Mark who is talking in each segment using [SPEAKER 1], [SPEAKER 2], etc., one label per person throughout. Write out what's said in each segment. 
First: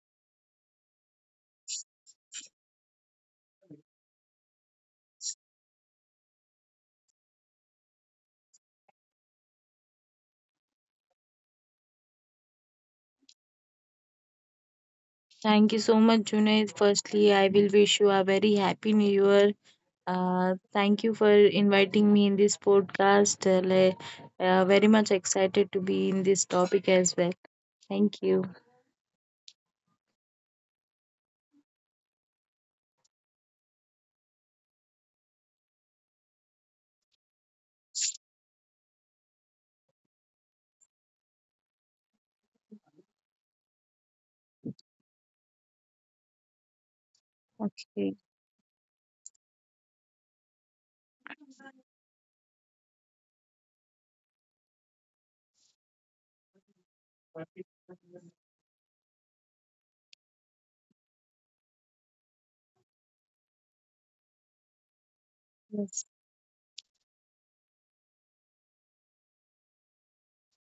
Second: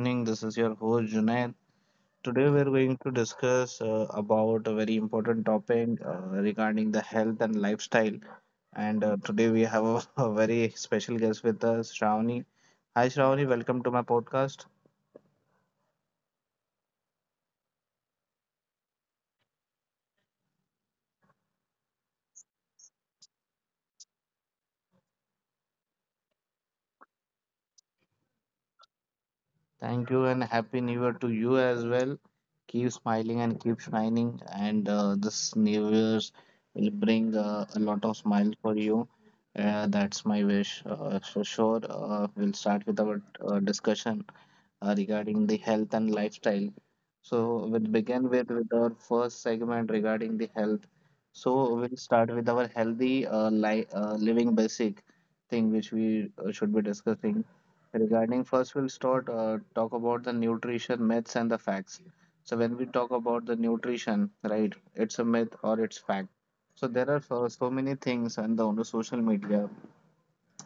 [SPEAKER 1] evening. This is your host Junaid. Today we are going to discuss about a very important topic regarding the health and lifestyle. And today we have a very special guest with us, Shravani. Hi Shravani, welcome to my podcast.
[SPEAKER 2] Thank you so much, Junaid. Firstly, I will wish you a very happy new year. Thank you for inviting me in this podcast. Very much excited to be in this topic as well. Thank you.
[SPEAKER 1] Thank you and happy new year to you as well. Keep smiling and keep shining. And this new year's will bring a lot of smile for you. That's my wish. So sure, we'll start with our discussion regarding the health and lifestyle. So we'll
[SPEAKER 2] Okay.
[SPEAKER 1] begin with our first segment regarding the health. So we'll start with our healthy living basic thing which we should be discussing. Regarding first, we'll start talk about the nutrition myths and the facts. So when we talk about the nutrition, right, it's a myth or it's
[SPEAKER 2] Yes.
[SPEAKER 1] fact. So there are so many things on the social media,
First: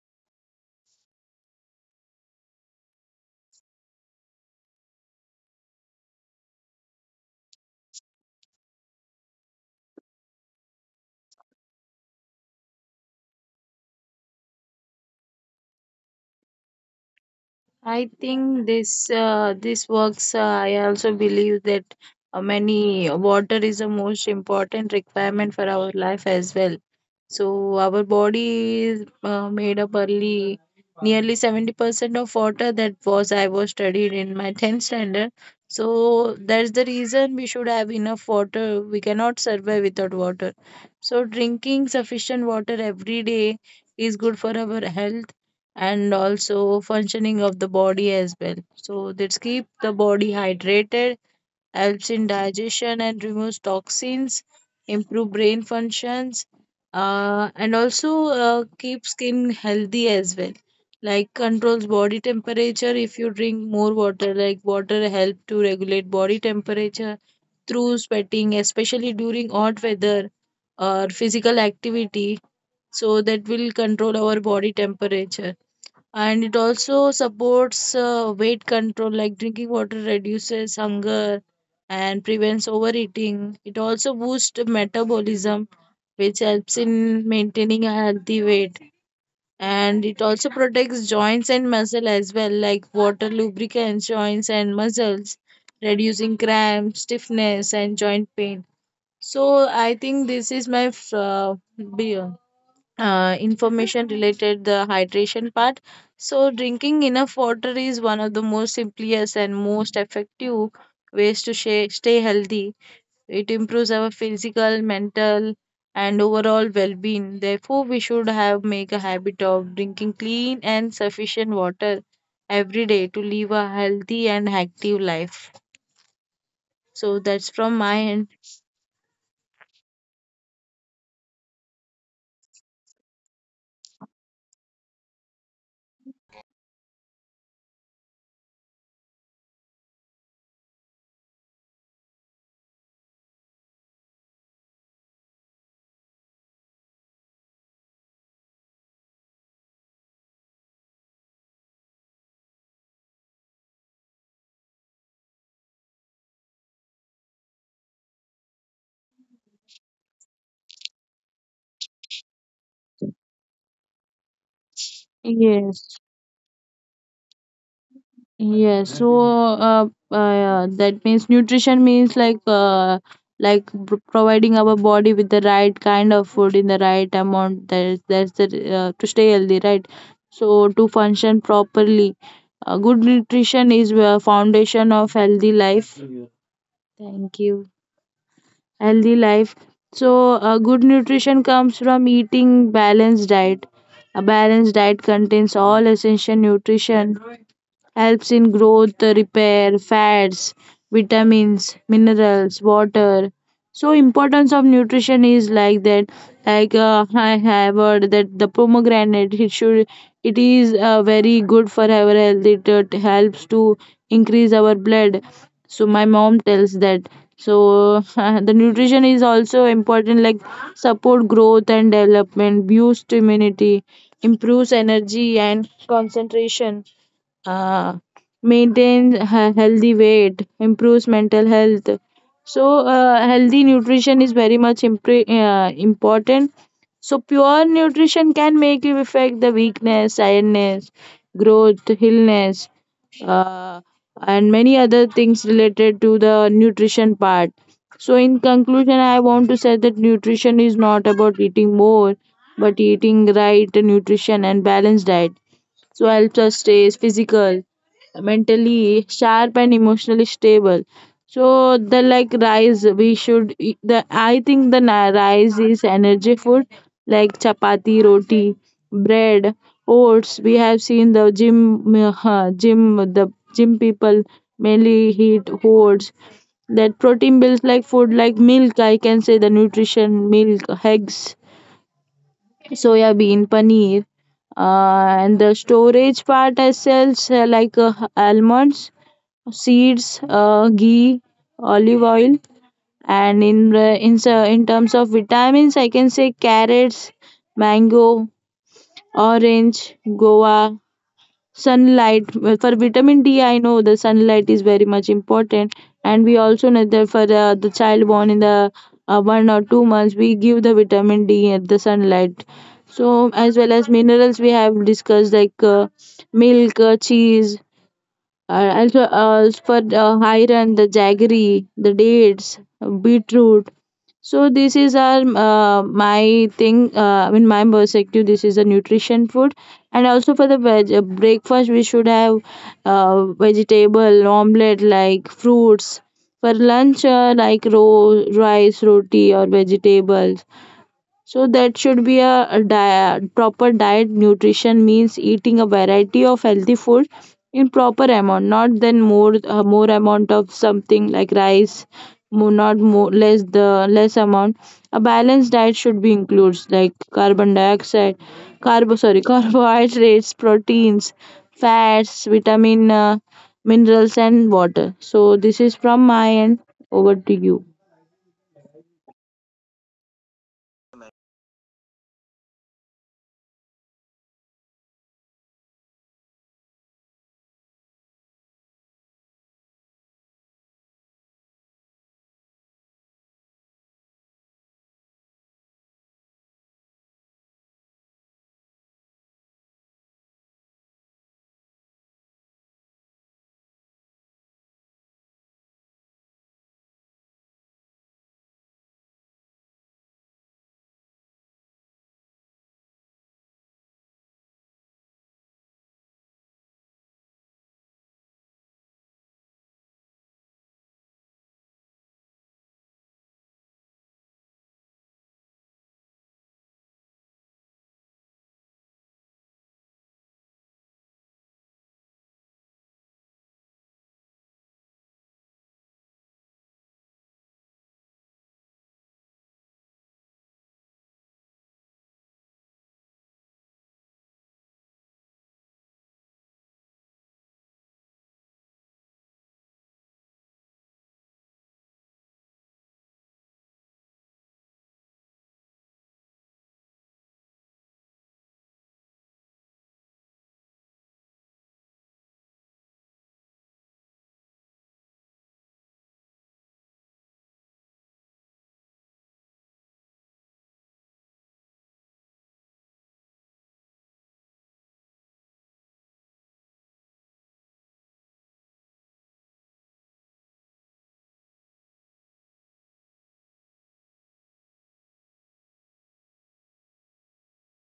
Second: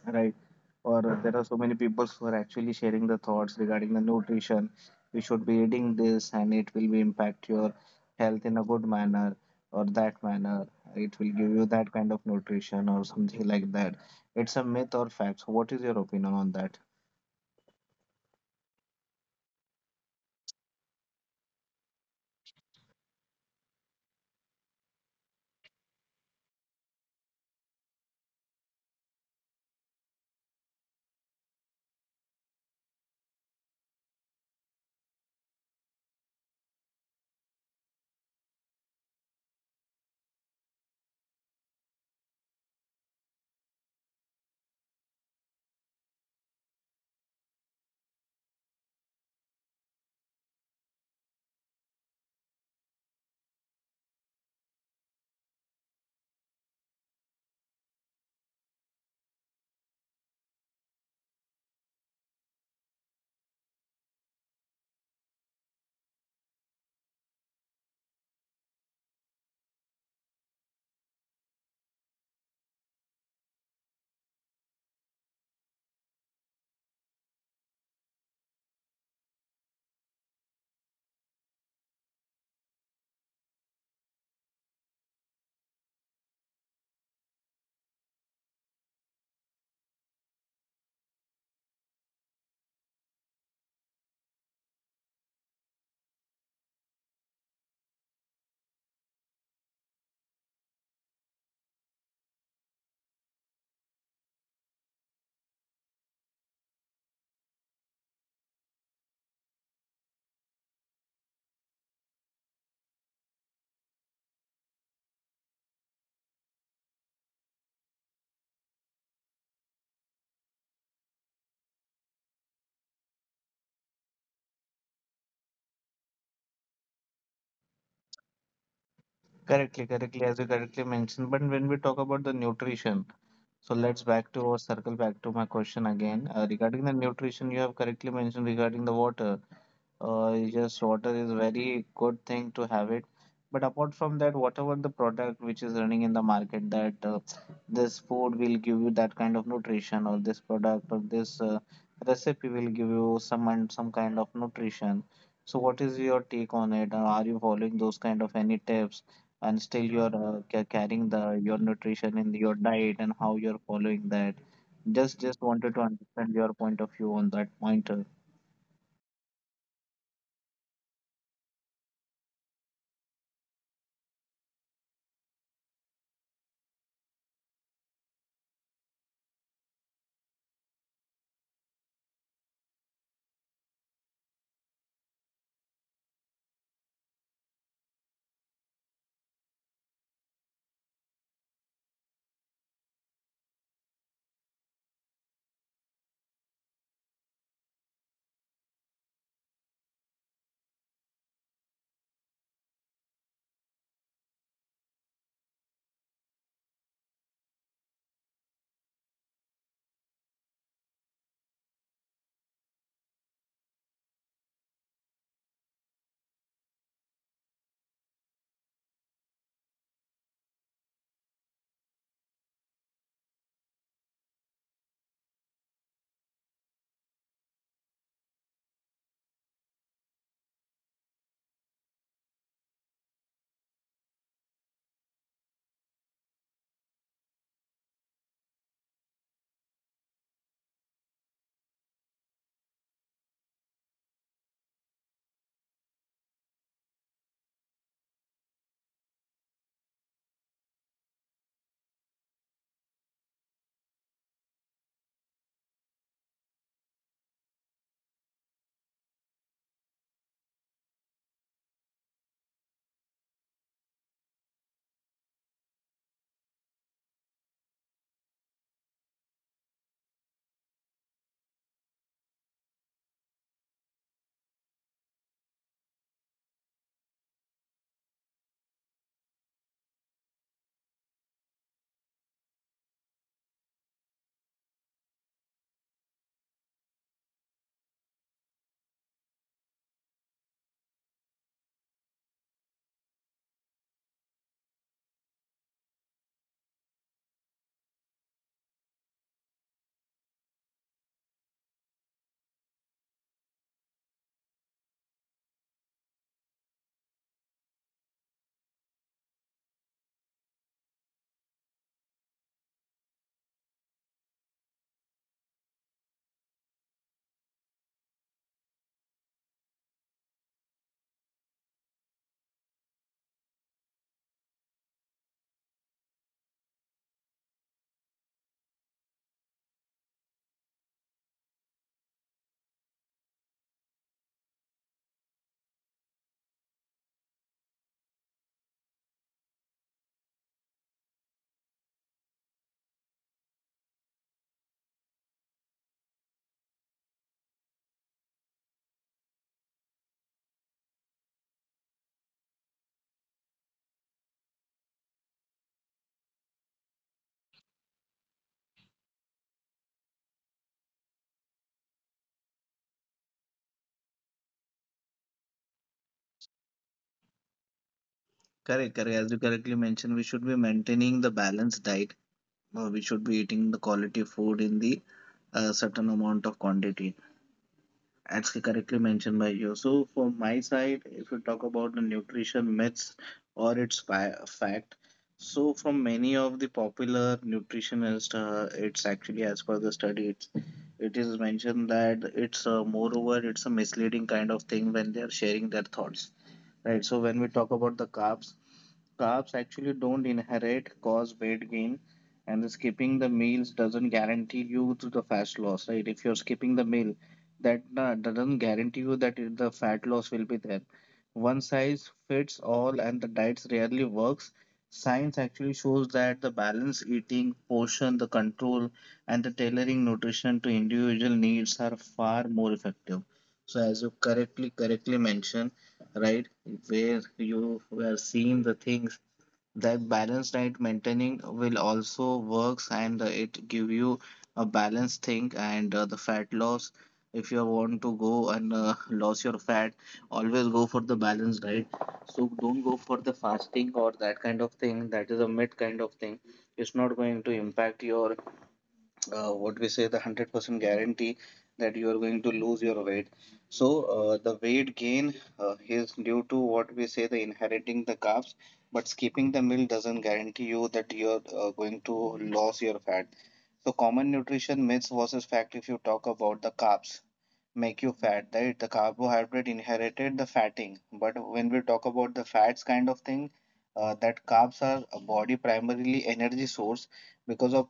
[SPEAKER 1] right? Or there are so many people who are actually sharing the thoughts regarding the nutrition. You should be eating this, and it will be impact your health in a good manner or that manner. It will give you that kind of nutrition or something like that. It's a myth or fact. So, what is your opinion on that?
[SPEAKER 2] I think this works. I also believe that many water is the most important requirement for our life as well. So our body is made up early, nearly 70% of water. That was I was studied in my 10th standard. So that's the reason we should have enough water. We cannot survive without water. So drinking sufficient water every day is good for our health and also functioning of the body as well. So this keep the body hydrated, helps in digestion and removes toxins, improve brain functions, and also keep skin healthy as well. Like controls body temperature if you drink more water. Like water help to regulate body temperature through sweating, especially during hot weather or physical activity. So that will control our body temperature, and it also supports weight control, like drinking water reduces hunger and prevents overeating. It also boosts metabolism, which helps in maintaining a healthy weight, and it also protects joints and muscle as well, like water lubricates joints and muscles, reducing cramps, stiffness and joint pain. So I think this is my uh, be- information related the hydration part. So drinking enough water is one of the most simplest and most effective ways to stay healthy. It improves our physical, mental and overall well-being. Therefore we should have make a habit of drinking clean and sufficient water every day to live a healthy and active life. So that's from my end.
[SPEAKER 1] Correctly, correctly, as you correctly mentioned. But when we talk about the nutrition, so let's back to or circle back to my question again regarding the nutrition. You have correctly mentioned regarding the water. Yes, water is very good thing to have it. But apart from that, whatever the product which is running in the market, that this food will give you that kind of nutrition, or this product or this recipe will give you some and some kind of nutrition. So, what is your take on it? Are you following those kind of any tips, and still you're carrying the your nutrition in your diet and how you're following that? Just wanted to
[SPEAKER 2] Yes.
[SPEAKER 1] understand your point of view on that point. Uh,
[SPEAKER 2] Yes, so yeah, that means nutrition means like providing our body with the right kind of food in the right amount. That's the to stay healthy, right? So to function properly, good nutrition is the foundation of healthy life. Thank you. Healthy life. So good nutrition comes from eating balanced diet. A balanced diet contains all essential nutrition, helps in growth, repair, fats, vitamins, minerals, water. So importance of nutrition is like that. Like I have heard that the pomegranate, it should, it is very good for our health. It, helps to increase our blood. So my mom tells that. So the nutrition is also important, like support growth and development, boost immunity, improves energy and concentration, uh, maintains a healthy weight, improves mental health. So, healthy nutrition is very much important. So, pure nutrition can make you affect the weakness, tiredness, growth, illness, uh, and many other things related to the nutrition part. So, in conclusion, I want to say that nutrition is not about eating more, but eating right nutrition and balanced diet, so helps us stay physical, mentally sharp, and emotionally stable. So the like rice we should eat- the I think rice is energy food, like chapati, roti, bread, oats. We have seen the gym people mainly eat oats, that protein builds like food, like milk, I can say the nutrition, milk, eggs, soya bean, paneer, and the storage part I sells like almonds, seeds, ghee, olive oil, and in the- in s- in terms of vitamins I can say carrots, mango, orange, guava, sunlight. Well, for vitamin d I know the sunlight is very much important, and we also know that for the child born in the 1 or 2 months we give the vitamin d at the sunlight. So as well as minerals we have discussed, like milk, cheese, also for iron, the jaggery, the dates, beetroot. So this is our my thing. In my perspective, this is a nutrition food, and also for the breakfast we should have vegetable omelette, like fruits. For lunch, like rice, roti, or vegetables. So that should be a proper diet. Nutrition means eating a variety of healthy food in proper amount, not then more, more amount of something like rice, more, not more, less, the less amount. A balanced diet should be includes, like carbon dioxide, carbo sorry carbohydrates, proteins, fats, vitamin, minerals and water. So this is from my end. Over to you.
[SPEAKER 1] correct, correct. As you correctly mentioned, we should be maintaining the balanced diet. We should be eating the quality food in the certain amount of quantity, as correctly mentioned by you. So, from my side, if you talk about the nutrition myths or its fact, so from many of the popular nutritionists, it's actually as per the study, it is mentioned that it's moreover, it's a misleading kind of thing when they are sharing their thoughts. Right. So when we talk about the carbs, carbs actually don't inherit cause weight gain, and skipping the meals doesn't guarantee you to the fat loss, right? If you're skipping the meal, that doesn't guarantee you that the fat loss will be there. One size fits all, and the diets rarely works. Science actually shows that the balance eating, portion, the control, and the tailoring nutrition to individual needs are far more effective. So, as you correctly mentioned, right, where you were seeing the things that balanced diet maintaining will also works and it give you a balanced thing and the fat loss. If you want to go and lose your fat, always go for the balanced diet. So don't go for the fasting or that kind of thing, that is a mid kind of thing. It's not going to impact your what we say the 100% guarantee that you are going to lose your weight. So the weight gain is due to what we say the inheriting the carbs, but skipping the meal doesn't guarantee you that you're going to lose your fat. So common nutrition myths versus fact, if you talk about the carbs make you fat, right? The carbohydrate inherited the fatting. But when we talk about the fats kind of thing, that carbs are a body primarily energy source, because of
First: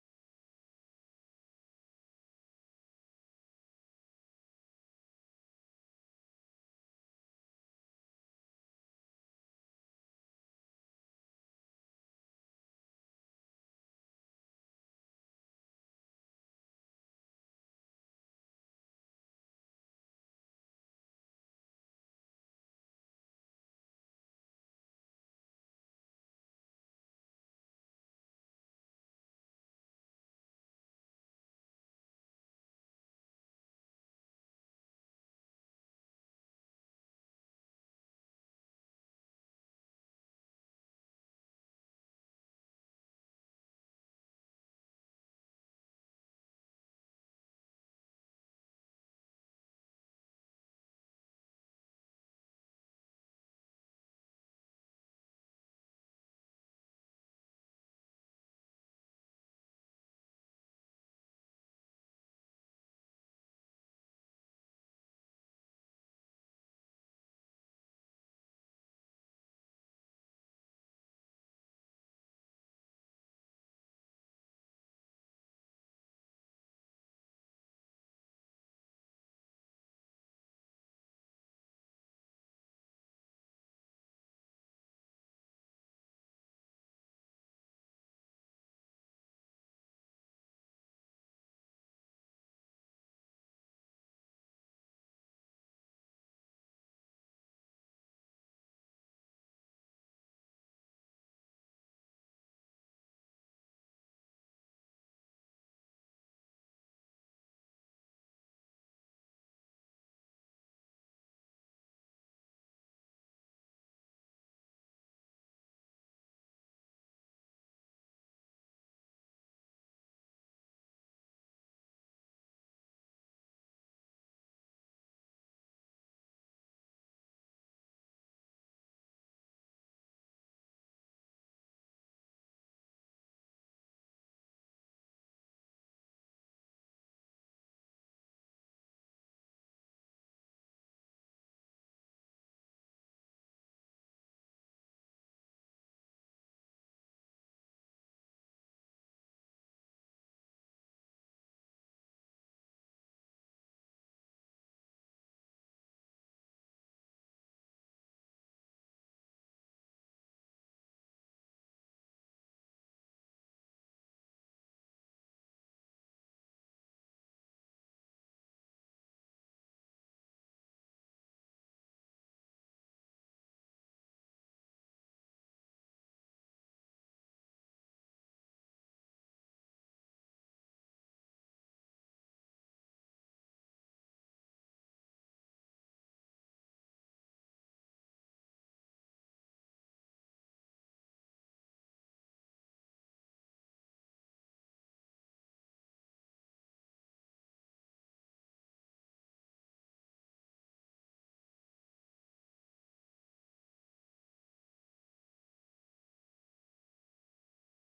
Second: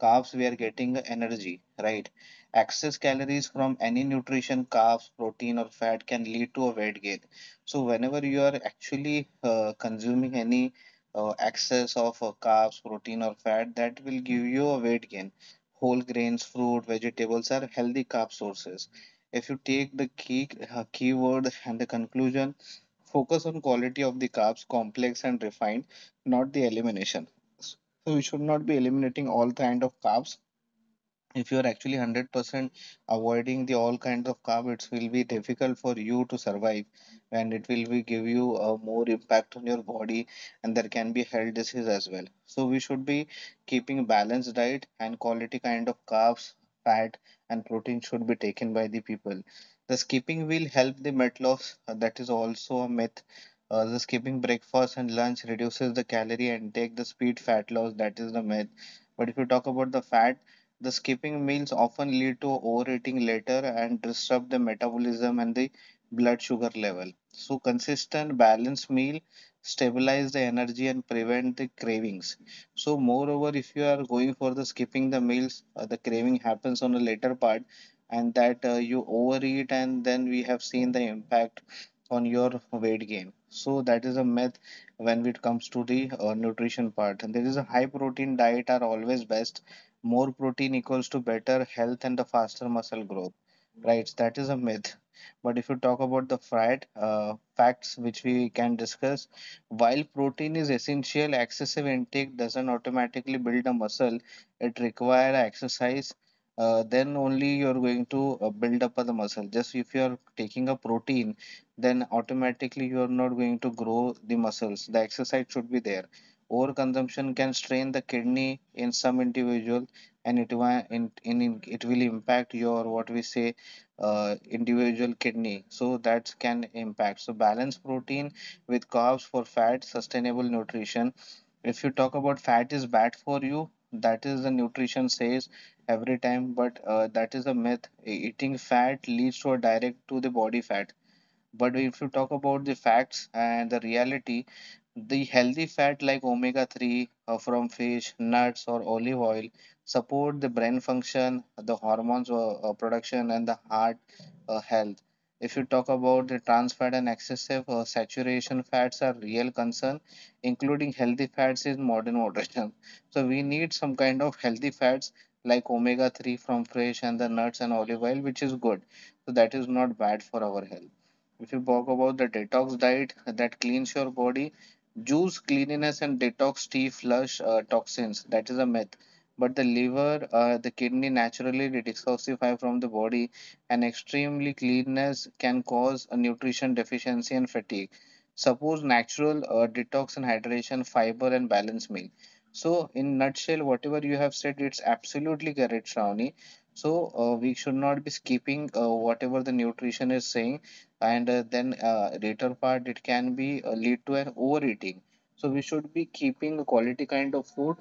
[SPEAKER 1] carbs we are getting energy, right? Excess calories from any nutrition, carbs, protein, or fat can lead to a weight gain. So whenever you are actually consuming any excess of carbs, protein, or fat, that will give you a weight gain. Whole grains, fruit, vegetables are healthy carb sources. If you take the keyword and the conclusion, focus on quality of the carbs, complex and refined, not the elimination. So we should not be eliminating all kind of carbs. If you are actually 100% avoiding the all kinds of carb, it will be difficult for you to survive, and it will be give you a more impact on your body, and there can be health disease as well. So we should be keeping balanced diet, and quality kind of carbs, fat, and protein should be taken by the people. The skipping will help the weight loss, that is also a myth. The skipping breakfast and lunch reduces the calorie and take the speed fat loss, that is the myth. But if you talk about the fat, the skipping meals often lead to overeating later and disrupt the metabolism and the blood sugar level. So, consistent balanced meal stabilize the energy and prevent the cravings. So, moreover, if you are going for the skipping the meals, the craving happens on a later part, and that you overeat, and then we have seen the impact on your weight gain. So, that is a myth when it comes to the nutrition part. And there is a high protein diet are always best, more protein equals to better health and the faster muscle growth, right? That is a myth. But if you talk about the fat facts which we can discuss, while protein is essential, excessive intake doesn't automatically build a muscle, it requires exercise. Then only you're going to build up the muscle. Just if you're taking a protein, then automatically you're not going to grow the muscles, the exercise should be there. Overconsumption can strain the kidney in some individual, and it will it will impact your what we say individual kidney, so that can impact. So balance protein with carbs for fat sustainable nutrition. If you talk about fat is bad for you, that is the nutrition says every time, but that is a myth. Eating fat leads to a direct to the body fat. But if you talk about the facts and the reality, the healthy fat like omega 3 from fish, nuts, or olive oil support the brain function, the hormones production, and the heart health. If you talk about the trans fat and excessive saturation fats are real concern, including healthy fats in modern moderation. So we need some kind of healthy fats like omega 3 from fish and the nuts and olive oil, which is good. So that is not bad for our health. If you talk about the detox diet that cleans your body, juice cleanliness and detox tea flush toxins. That is a myth. But the liver, the kidney naturally detoxify from the body, and extremely cleanness can cause a nutrition deficiency and fatigue. Suppose natural detox and hydration, fiber and balanced meal. So, in nutshell, whatever you have said, it's absolutely correct, Shravani. So, we should not be skipping whatever the nutrition is saying, and then later part it can be lead to an overeating. So we should be keeping a quality kind of food,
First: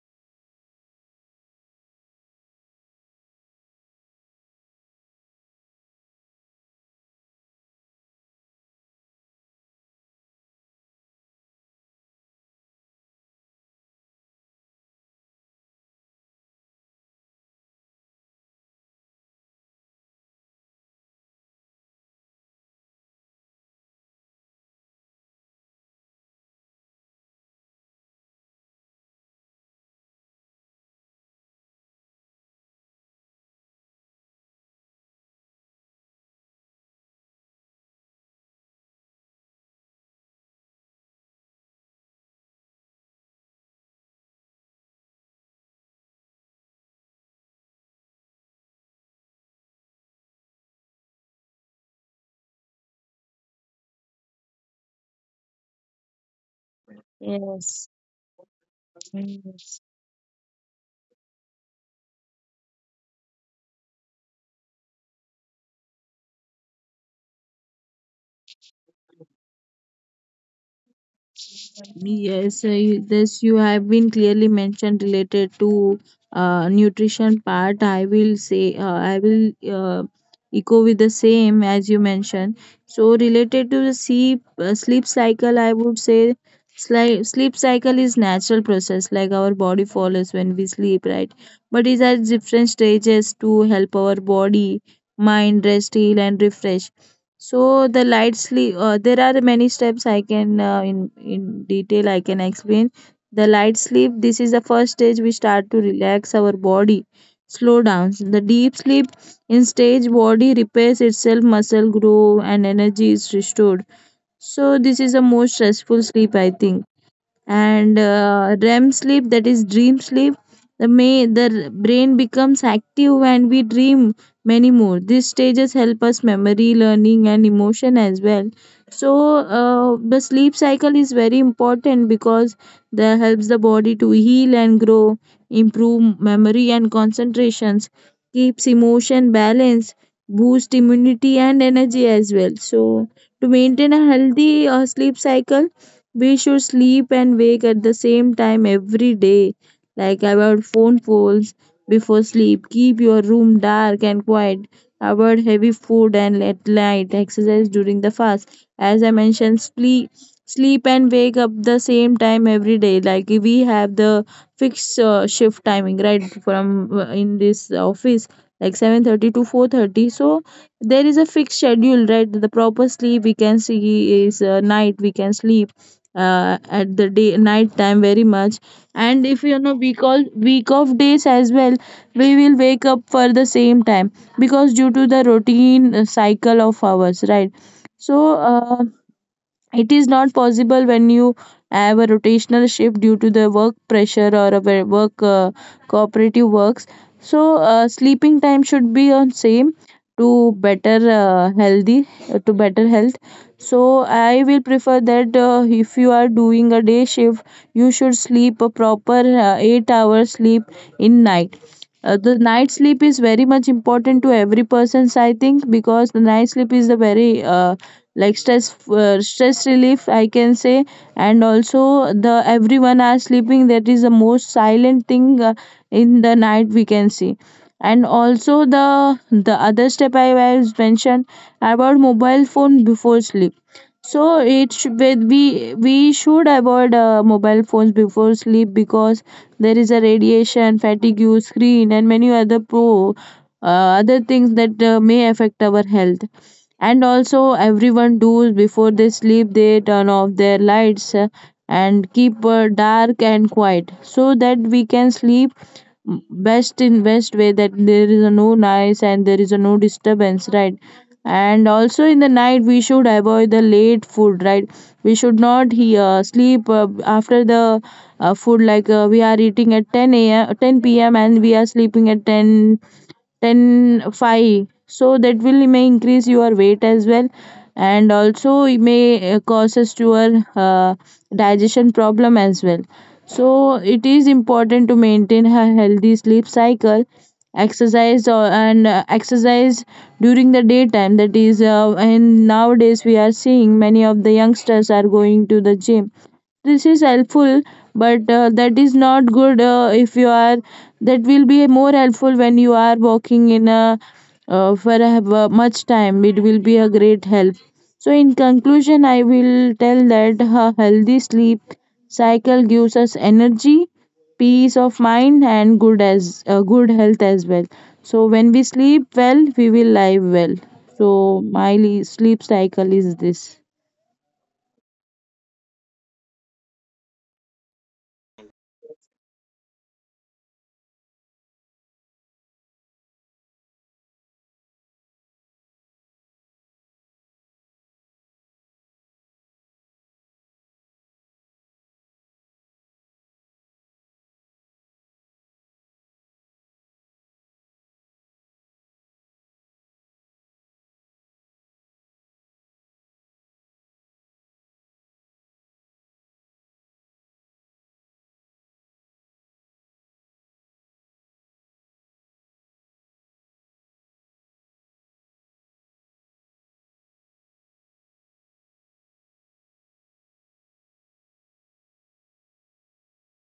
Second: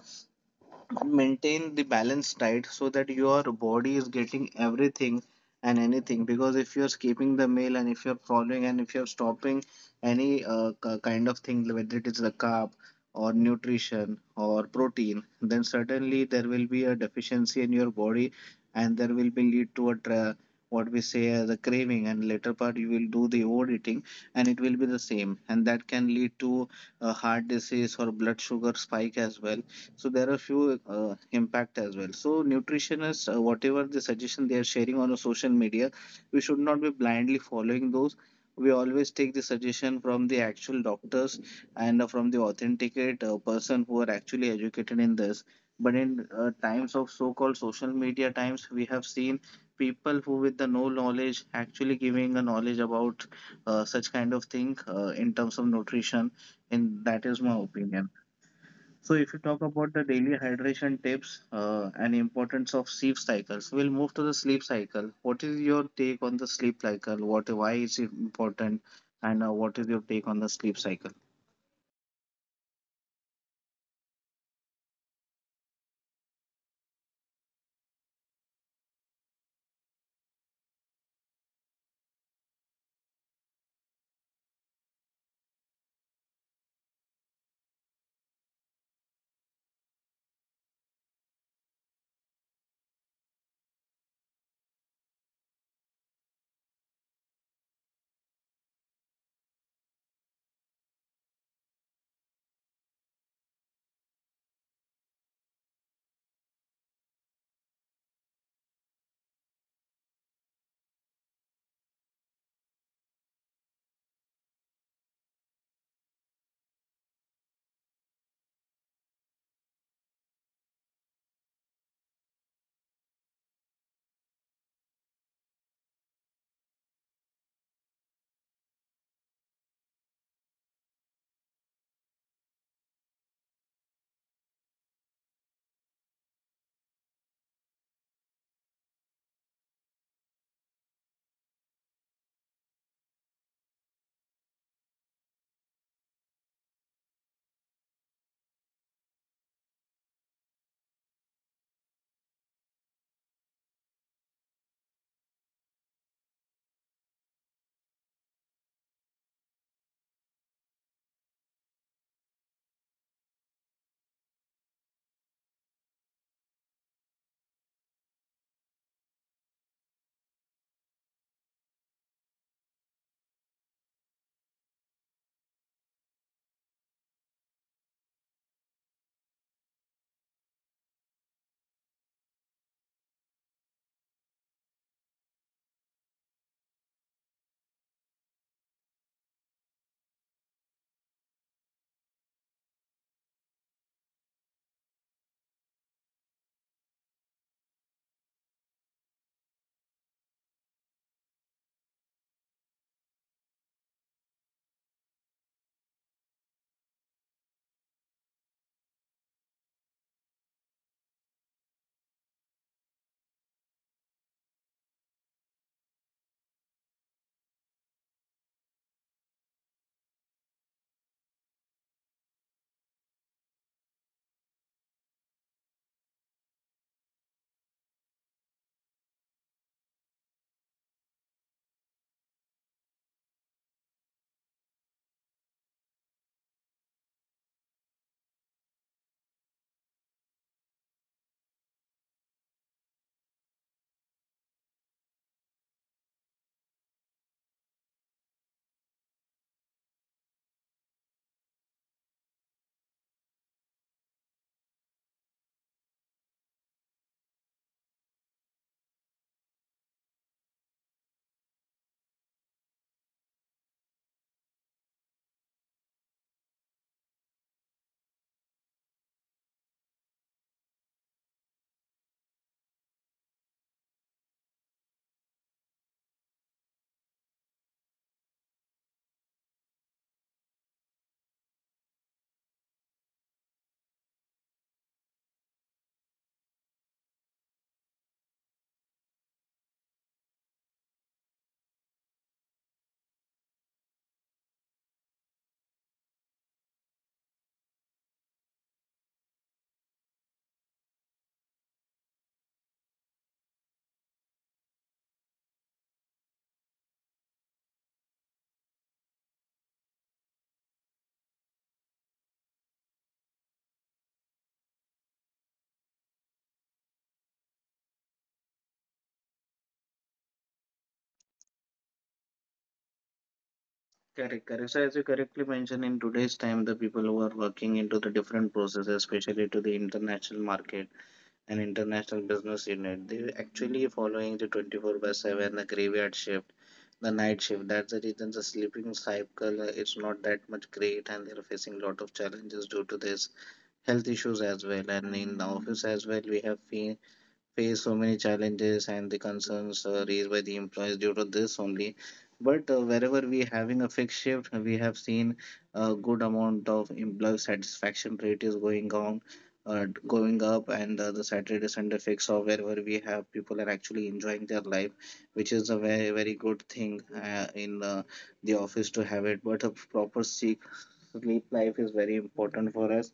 [SPEAKER 1] maintain the balance diet so that your body is getting everything and anything. Because if you're skipping the meal and if you're following and if you're stopping any kind of thing, whether it is the carb or nutrition or protein, then certainly there will be a deficiency in your body, and there will be lead to a what we say as a craving, and later part you will do the overeating, and it will be the same, and that can lead to a heart disease or blood sugar spike as well. So there are few impact as well. So nutritionists, whatever the suggestion they are sharing on a social media, we should not be blindly following those. We always take the suggestion from the actual doctors and from the authenticate person who are actually educated in this. But in times of so-called social media times, we have seen people who with the no knowledge actually giving a knowledge about such kind of thing in terms of nutrition, and that is my
[SPEAKER 2] Yes.
[SPEAKER 1] opinion. So if you talk about the daily hydration tips and importance of sleep cycles, we'll move to the sleep cycle. What is your take on the sleep cycle? What, why is it important? And what is your take on the sleep cycle?
[SPEAKER 2] Yes, you- this you have been clearly mentioned related to nutrition part. I will say I will echo with the same as you mentioned. So related to the sleep cycle, I would say sleep cycle is natural process, like our body follows when we sleep, right? But it has different stages to help our body, mind rest, heal, and refresh. So the light sleep, there are many steps I can in detail I can explain. The light sleep. This is the first stage we start to relax our body, slow down. The deep sleep in stage body repairs itself, muscle grow, and energy is restored. So this is the most stressful sleep I think, and REM sleep that is dream sleep, the brain becomes active and we dream many more. These stages help us memory, learning and emotion as well. So the sleep cycle is very important because that helps the body to heal and grow, improve memory and concentrations, keeps emotion balanced, boost immunity and energy as well. So to maintain a healthy sleep cycle, we should sleep and wake at the same time every day, like avoid phone calls before sleep, keep your room dark and quiet, avoid heavy food and at night exercise during the fast. As I mentioned, sleep and wake up the same time every day, like we have the fixed shift timing, right, from in this office, like 7:30 to 4:30, so there is a fixed schedule, right. The proper sleep we can see is night we can sleep at the day night time very much, and if you know week all week of days as well, we will wake up for the same time because due to the routine cycle of ours, right. So it is not possible when you have a rotational shift due to the work pressure or a work cooperative works. So sleeping time should be on same to better healthy to better health. So I will prefer that if you are doing a day shift, you should sleep a proper 8 hours sleep in night. The night sleep is very much important to every person's I think because the night sleep is the very like stress relief I can say. And also the everyone are sleeping, that is the most silent thing, in the night we can see. And also the other step I was mentioned about mobile phone before sleep. So it should be we should avoid mobile phones before sleep because there is a radiation fatigue screen and many other pro other things that may affect our health. And also everyone does before they sleep they turn off their lights, and keep dark and quiet so that we can sleep best in best way, that there is a no noise and there is a no disturbance, right. And also in the night we should avoid the late food, right. We should not sleep after the food, like we are eating at 10 a.m 10 p.m and we are sleeping at 10 10 5, so that will may increase your weight as well, and also it may causes to your digestion problem as well. So it is important to maintain a healthy sleep cycle. Exercise or, and exercise during the daytime, that is and nowadays we are seeing many of the youngsters are going to the gym. This is helpful, but that is not good if you are, that will be more helpful when you are walking in a for a, much time, it will be a great help. So in conclusion I will tell that a healthy sleep cycle gives us energy, peace of mind and good, as good health as well. So when we sleep well we will live well. So my sleep cycle is this.
[SPEAKER 1] Correct, correct. So as you correctly mentioned, in today's time, the people who are working into the different processes, especially to the international market and international business unit, they're actually following the 24 by 7, the graveyard shift, the night shift. That's the reason the sleeping cycle is not that much great, and they're facing a lot of challenges due to this, health issues as well. And in the office as well, we have fe face so many challenges and the concerns raised by the employees due to this only. But wherever we having a fixed shift, we have seen a good amount of employee satisfaction rate is going on, going up, and the Saturday Sunday fix or wherever we have, people are actually enjoying their life, which is a very very good thing in the office to have it. But a proper sick sleep life is very important for us.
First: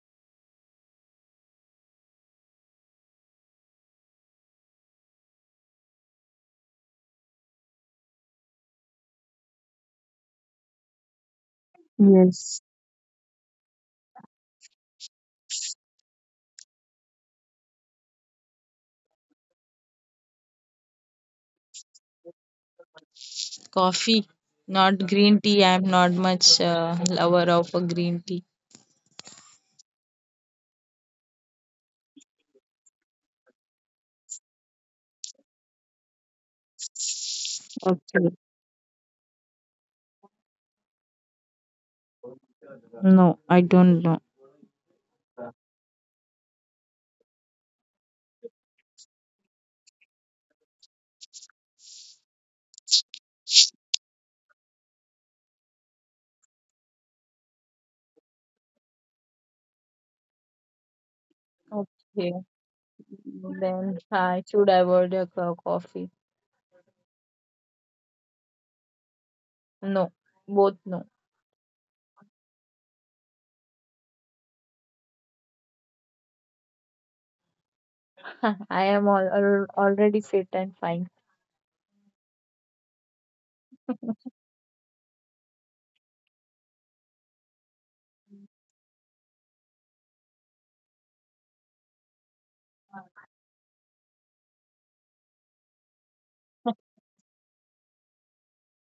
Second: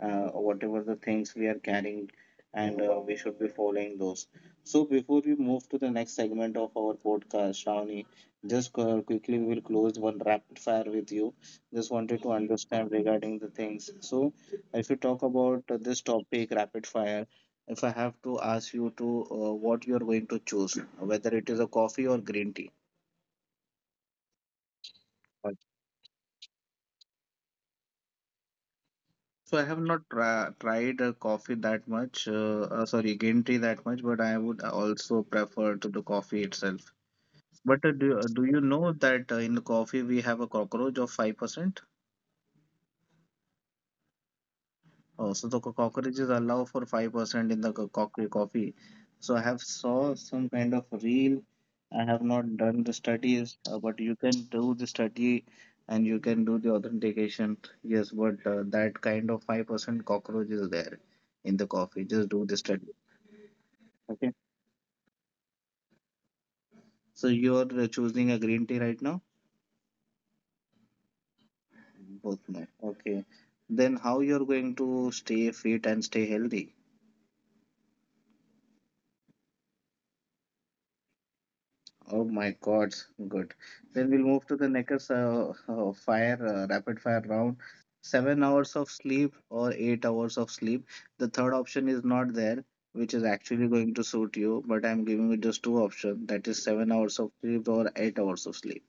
[SPEAKER 1] Whatever the things we are carrying, and we should be following those. So before we move to the next segment of our podcast, Shravani, just quickly we will close one rapid fire with you. Just wanted to
[SPEAKER 2] Yes.
[SPEAKER 1] understand regarding the things. So if you talk about this topic, rapid fire. If I have to ask you to what you are going to choose, whether it is a coffee or green tea.
[SPEAKER 2] Coffee, not green tea. I'm not much lover of a green tea.
[SPEAKER 1] So I have not tra tried coffee that much, sorry, green tea that much, but I would also prefer to the coffee itself. But
[SPEAKER 2] Okay.
[SPEAKER 1] do you know that in the coffee we have a cockroach of 5%?
[SPEAKER 2] No, I don't know.
[SPEAKER 1] Oh, so the cockroaches allow for 5% in the coffee coffee. So I have saw some kind of reel. I have not done the studies, but you can do the study and you can do the authentication. Yes, but that kind of 5% cockroach is there in the coffee. Just
[SPEAKER 2] Okay,
[SPEAKER 1] do the study.
[SPEAKER 2] then
[SPEAKER 1] Okay.
[SPEAKER 2] I should avoid a coffee.
[SPEAKER 1] So you are choosing a green tea right now?
[SPEAKER 2] No, both no.
[SPEAKER 1] Both no. Okay. Then how you're going to stay fit and stay healthy?
[SPEAKER 2] I am all, al already fit and fine.
[SPEAKER 1] Oh my God. Good. Then we'll move to the next fire rapid fire round. 7 hours of sleep or 8 hours of sleep. The third option is not there, which is actually going to suit you, but I'm giving you just two options. That is 7 hours of sleep or 8 hours of sleep.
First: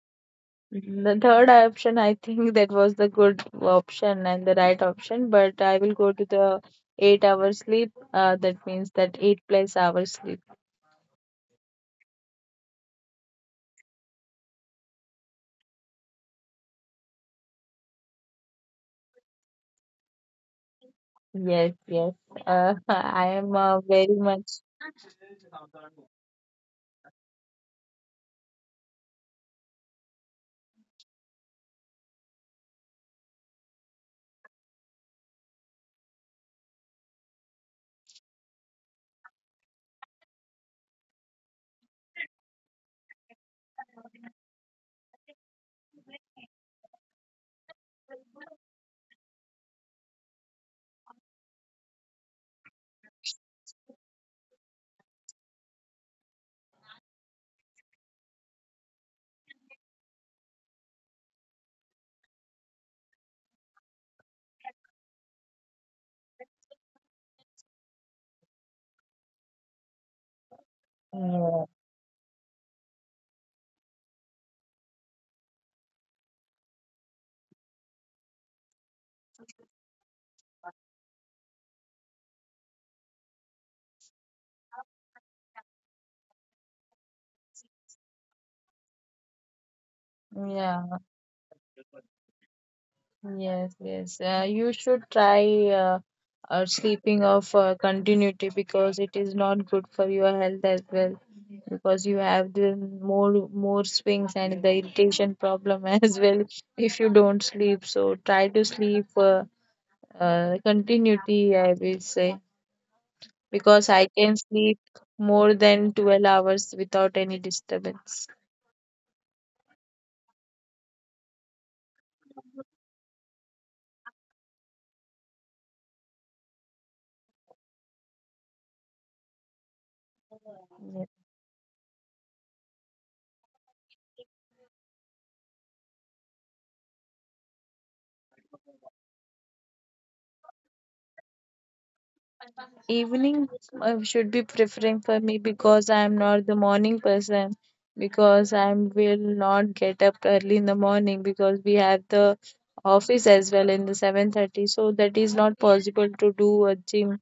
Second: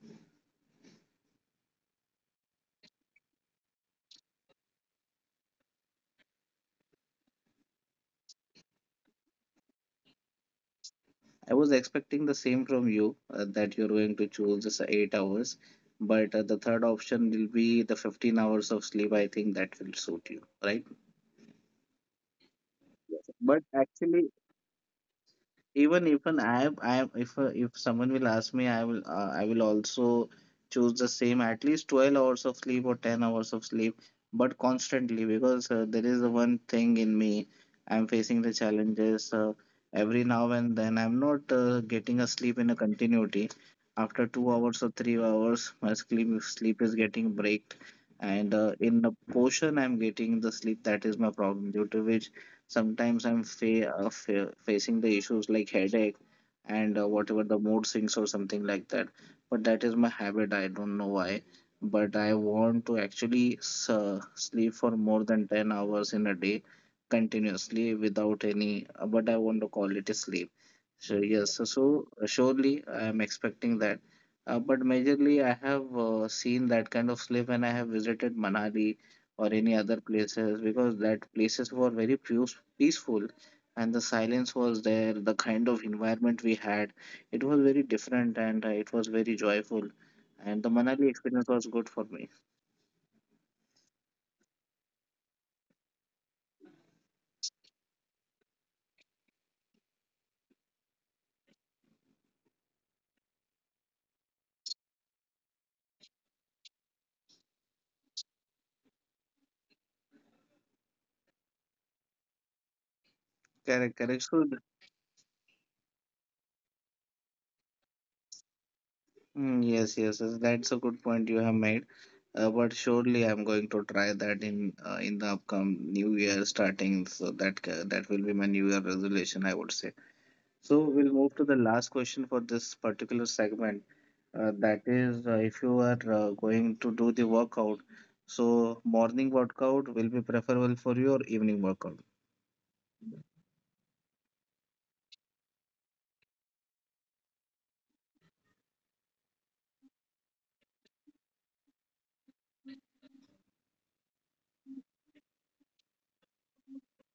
[SPEAKER 2] The third option, I think, that was the good option and the right option, but I will go to the 8 hour sleep. That means that eight plus hours sleep.
[SPEAKER 1] I was expecting the same from you that you're going to choose just 8 hours, but the third option will be the 15 hours of sleep. I think that will suit you, right?
[SPEAKER 2] Yes, yes. I am
[SPEAKER 1] But
[SPEAKER 2] very
[SPEAKER 1] actually,
[SPEAKER 2] much.
[SPEAKER 1] even I am if someone will ask me, I will also choose the same at least 12 hours of sleep or 10 hours of sleep, but constantly because there is one thing in me. I'm facing the challenges every now and then. I'm not getting a sleep in a continuity. After 2 hours or 3 hours, my sleep is getting breaked, and in a portion, I'm getting the sleep. That is my problem. Due to which sometimes I'm facing the issues like headache and whatever the mood swings or something like that. But that is my habit. I don't know why. But I want to actually sleep for more than 10 hours in a day continuously without any, but I want to call it a sleep. So, yes,
[SPEAKER 2] Uh,
[SPEAKER 1] surely I am expecting that. But majorly, I have seen that kind of sleep when I have visited Manali or any other places, because that places were very few peaceful, and the silence was there. The kind of environment we had, it was very different, and it was very joyful. And the
[SPEAKER 2] yeah,
[SPEAKER 1] Manali experience was good for me.
[SPEAKER 2] yes, yes. You should try sleeping of continuity because it is not good for your health as well. Because you have the more swings and the irritation problem as well if you don't sleep. So try to sleep continuity, I will say, because I
[SPEAKER 1] Correct, correct.
[SPEAKER 2] can sleep more than 12 hours without any disturbance.
[SPEAKER 1] Mm, yes yes yes, that's a good point you have made. But surely I'm going to try that in the upcoming new year starting. So that that will be my new year resolution, I would say. So we'll move to the last question for this particular segment. If you are going to do the workout, so morning workout will be preferable for your evening workout.
[SPEAKER 2] Evening should be preferring for me because I am not the morning person. Because I will not get up early in the morning because we have the office as well in the 7:30. So that is not possible to do a gym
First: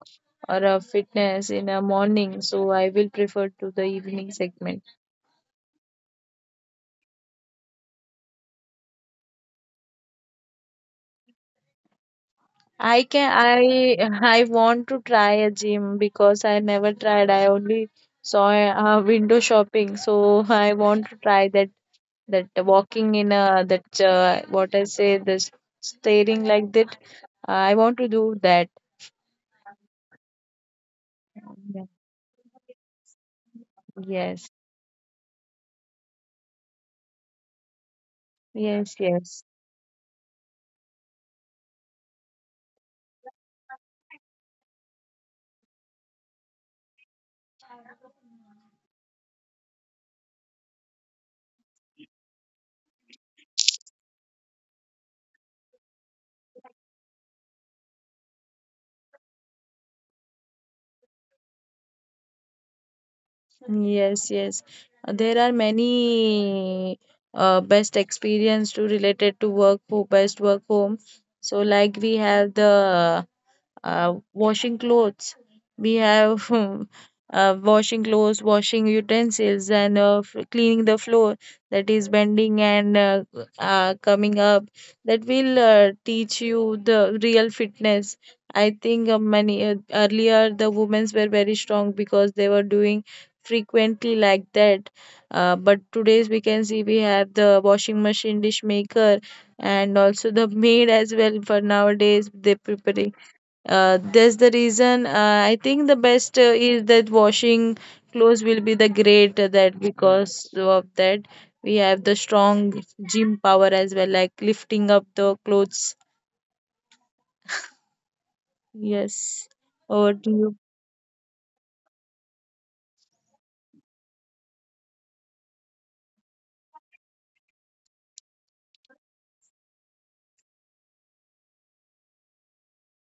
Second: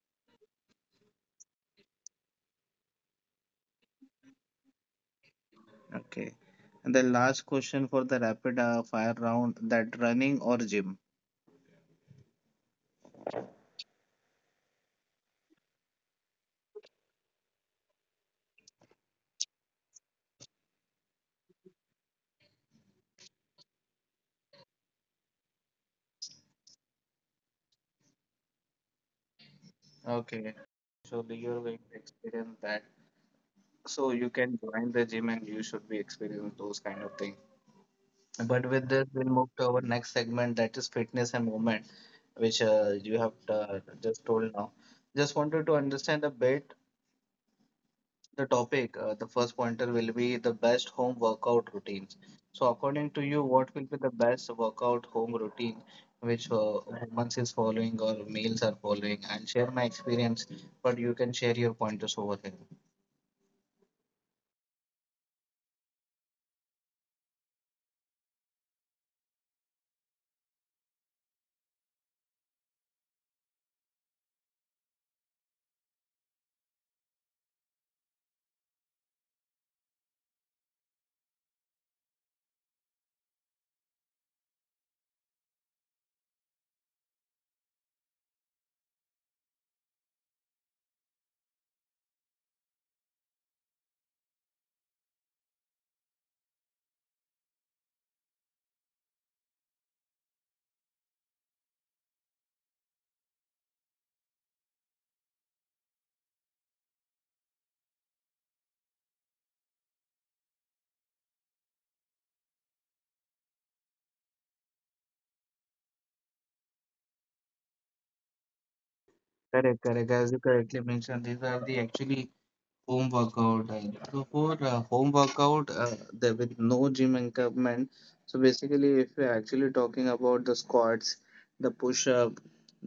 [SPEAKER 2] or a fitness in a morning. So I will prefer to the evening segment.
[SPEAKER 1] Okay. And the last question for the rapid fire round, that running or gym?
[SPEAKER 2] I can I I want to try a gym because I never tried. I only saw a, window shopping, so I want to try that walking in a that what I say this staring like that. I want to do that.
[SPEAKER 1] Okay. Surely
[SPEAKER 2] Yeah.
[SPEAKER 1] you're going to experience that. So
[SPEAKER 2] Yes,
[SPEAKER 1] you can join the gym and you should be experiencing those kind of things.
[SPEAKER 2] yes,
[SPEAKER 1] But with this,
[SPEAKER 2] yes,
[SPEAKER 1] we'll move to our next segment, that is fitness and movement, which you have just told now. Just wanted to understand a bit the topic. The first pointer will be the best home workout routines. So, according to you, what will be the best workout home routine which humans is following or males are following? And share my experience, but you can share your pointers over here.
[SPEAKER 2] yes, yes. There are many best experience to related to work for best work home. So like we have the washing clothes. We have washing clothes, washing utensils, and cleaning the floor that is bending and coming up. That will teach you the real fitness. I think many earlier the women's were very strong because they were doing frequently like that. But today's we can see we have the washing machine, dish maker, and also the maid as well. For nowadays, they prepare that's the reason I think the best is that washing clothes will be the great that because of that we have the strong gym power as well, like lifting up the clothes. Yes.
[SPEAKER 1] Correct,
[SPEAKER 2] Over to
[SPEAKER 1] correct. As
[SPEAKER 2] you.
[SPEAKER 1] you correctly mentioned, these are the actually home workout. And so for home workout, there with no gym equipment. So basically, if we're actually talking about the squats, the push up,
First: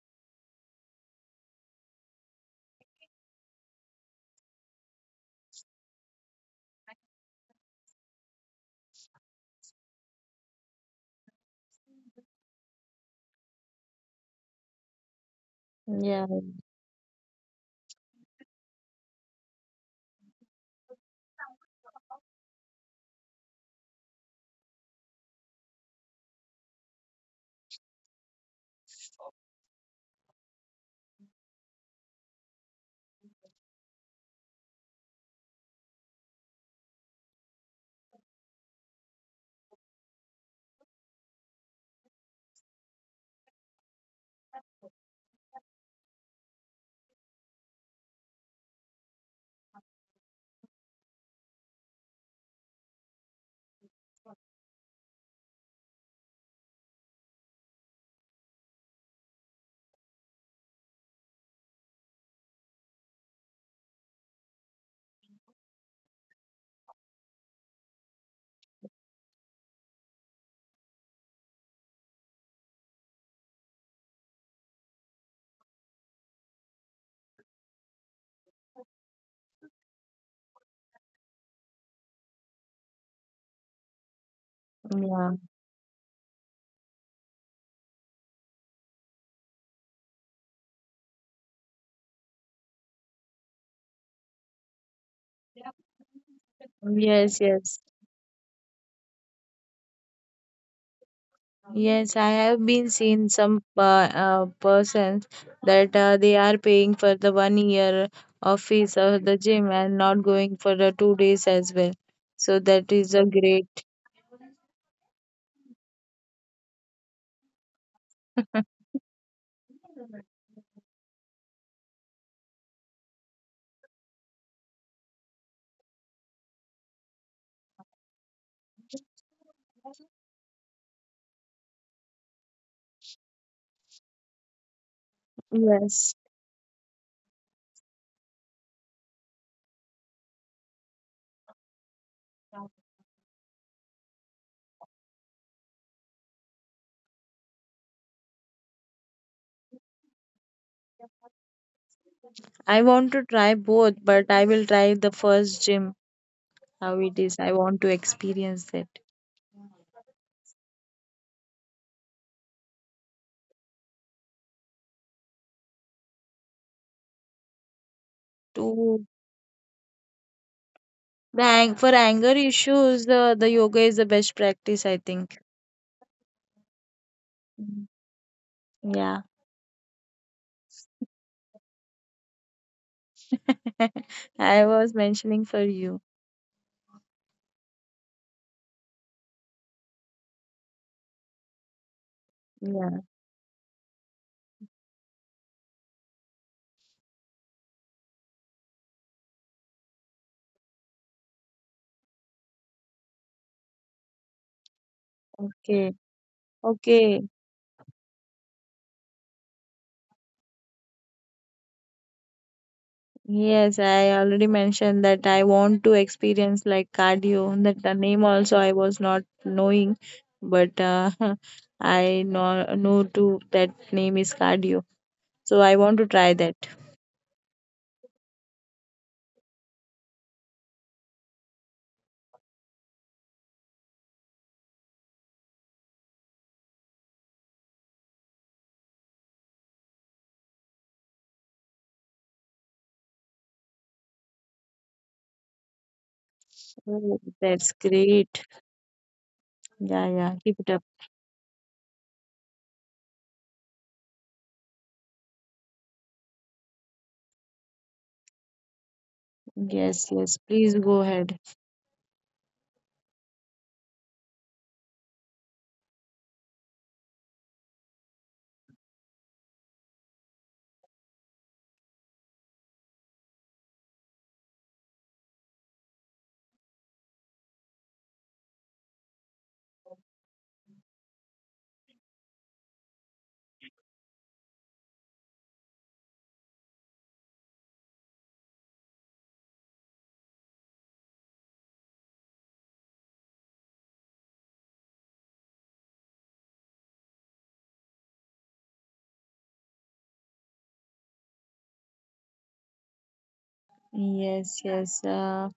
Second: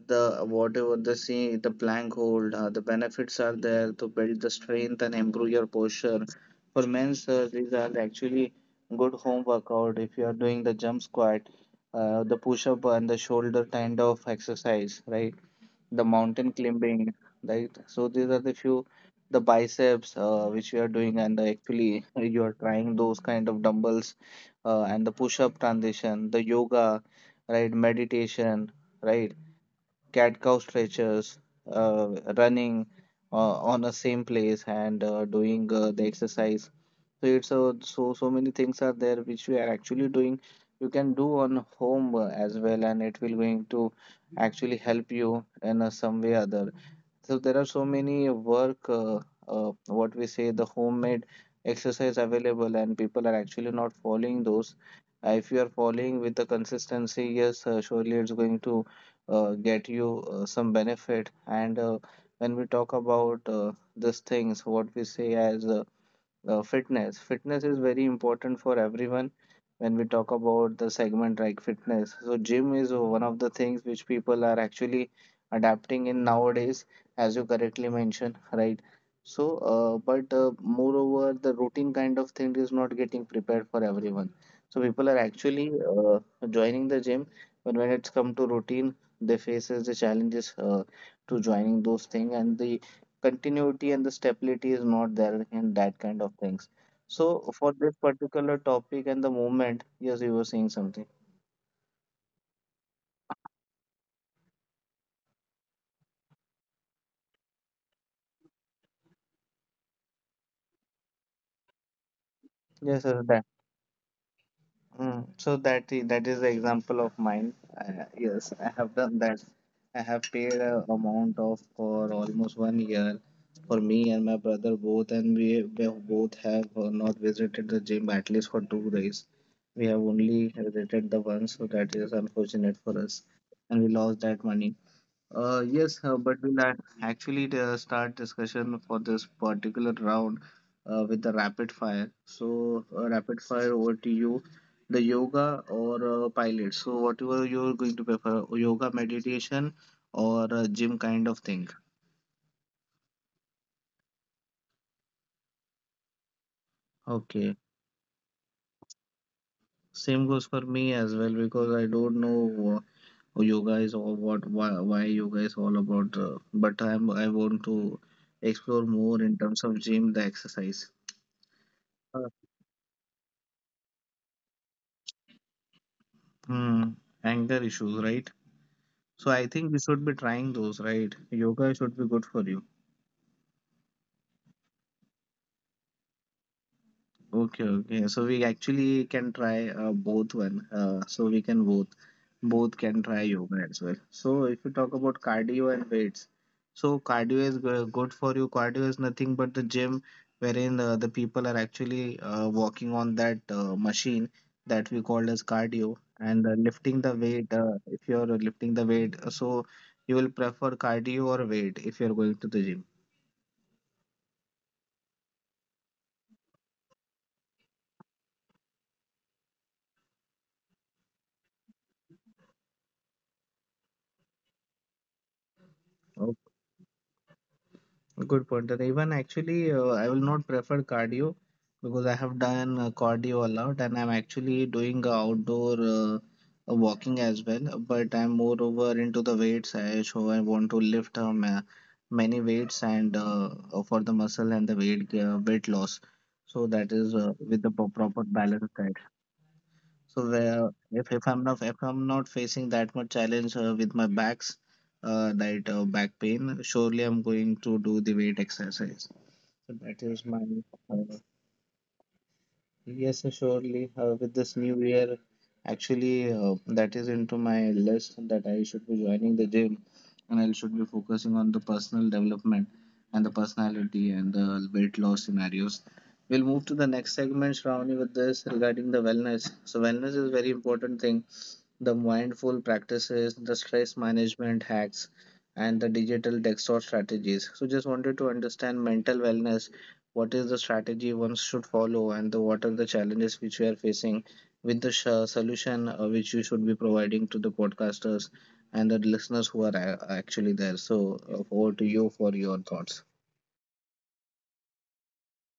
[SPEAKER 1] the whatever the see, the plank hold, the benefits are there to build the strength and improve your posture. For men, sir, these are actually good home workout. If you are doing the jump squat, the push up and the shoulder kind of exercise, right? The
[SPEAKER 2] Yeah.
[SPEAKER 1] mountain climbing, right? So these are the few, the biceps which you are doing, and actually you are trying those kind of dumbbells, and the push-up transition, the yoga, right? Meditation, right? Cat cow stretches, uh, running on the same place and doing the exercise. So it's so many things are there which we are actually doing. You can do on home as well, and it will going to actually help you in some way or other. So there are so many what we say, the homemade exercise available, and people are actually not following those. If you are following with the consistency, yes, surely it's going to get you some benefit. And when we talk about these things, what we say as fitness. Fitness is very important for everyone when we talk about the segment like fitness. So gym is one of the things which people are actually adapting in nowadays, as you correctly mentioned, right? So, but Moreover, the routine kind of thing is not getting prepared for everyone. So people are
[SPEAKER 2] Yeah.
[SPEAKER 1] actually joining the gym, but when it's come to routine, they faces the challenges to joining those things, and the continuity and the stability is not there in that kind of things.
[SPEAKER 2] Yes,
[SPEAKER 1] So for
[SPEAKER 2] yes.
[SPEAKER 1] this particular topic and the movement, yes, you were saying something.
[SPEAKER 2] Yes, I have been seen some persons that they are paying for the one year of fees of the gym and not going for the 2 days as well. So that
[SPEAKER 1] Yes,
[SPEAKER 2] is a
[SPEAKER 1] sir, that.
[SPEAKER 2] great.
[SPEAKER 1] Mm. So that is the example of mine. Yes, I have done that. I have paid a amount of for almost 1 year for me and my brother both, and we both have not visited the gym at least for 2 days. We have only visited the one, so that is unfortunate for us, and we lost that money. Yes,
[SPEAKER 2] Yes.
[SPEAKER 1] but we'll actually start discussion for this particular round with the rapid fire. So, rapid fire over to you, the yoga or pilot. So, whatever you're going to prefer, yoga, meditation, or gym kind of thing.
[SPEAKER 2] I want to try both, but I will try the first gym, how it is. I
[SPEAKER 1] Okay,
[SPEAKER 2] want to experience that.
[SPEAKER 1] same goes for me as well because I don't know yoga is all what why yoga is all about. But I want to explore
[SPEAKER 2] To
[SPEAKER 1] more in terms of gym, the exercise.
[SPEAKER 2] the ang for anger issues, the yoga is the best practice, I think.
[SPEAKER 1] Hmm, anger
[SPEAKER 2] Mm.
[SPEAKER 1] issues, right?
[SPEAKER 2] Yeah.
[SPEAKER 1] So I think we should be trying those, right? Yoga should be good for you.
[SPEAKER 2] I was mentioning for you.
[SPEAKER 1] Okay, okay. So we actually can try both one. So we can both
[SPEAKER 2] Yeah.
[SPEAKER 1] can try yoga as well. So if you talk about cardio and weights, so cardio is good for you. Cardio is nothing but the gym wherein the people are actually walking on that machine that we call as cardio,
[SPEAKER 2] Okay.
[SPEAKER 1] and lifting the
[SPEAKER 2] Okay.
[SPEAKER 1] weight. If you're lifting the weight, so you will prefer cardio or weight if you're going to the gym.
[SPEAKER 2] Yes, I already mentioned that I want to experience like cardio. That the name also I was not knowing, but I know to that name is cardio. So I want to try that.
[SPEAKER 1] Good point. And even actually, I will not prefer cardio because I have done cardio a lot, and I'm actually doing outdoor walking as well. But I'm moreover into the weights, so I want to lift many weights, and for the muscle and the weight loss. So that is
[SPEAKER 2] Oh,
[SPEAKER 1] with the
[SPEAKER 2] that's
[SPEAKER 1] proper
[SPEAKER 2] great.
[SPEAKER 1] balance, right?
[SPEAKER 2] Yeah,
[SPEAKER 1] So
[SPEAKER 2] yeah. Keep
[SPEAKER 1] where
[SPEAKER 2] it up.
[SPEAKER 1] if I'm not facing that much challenge with my backs, that back pain, surely I'm going to do the weight exercise. So that
[SPEAKER 2] Yes,
[SPEAKER 1] is
[SPEAKER 2] yes.
[SPEAKER 1] my
[SPEAKER 2] Please go
[SPEAKER 1] uh,
[SPEAKER 2] ahead.
[SPEAKER 1] yes, surely with this new year, actually that is into my list that I should be joining the gym, and I should be focusing on the personal development and the personality and the weight loss scenarios. We'll move to the next segment, Shravani, with this regarding the wellness. So wellness is very important thing, the mindful practices, the stress management hacks, and the digital desktop strategies. So, just wanted to understand mental wellness. What is the strategy one should follow, and what are the challenges which we are facing with the solution which you should be providing to the podcasters and the listeners who are actually there. So, over to you for your thoughts.
[SPEAKER 2] Yes, yes.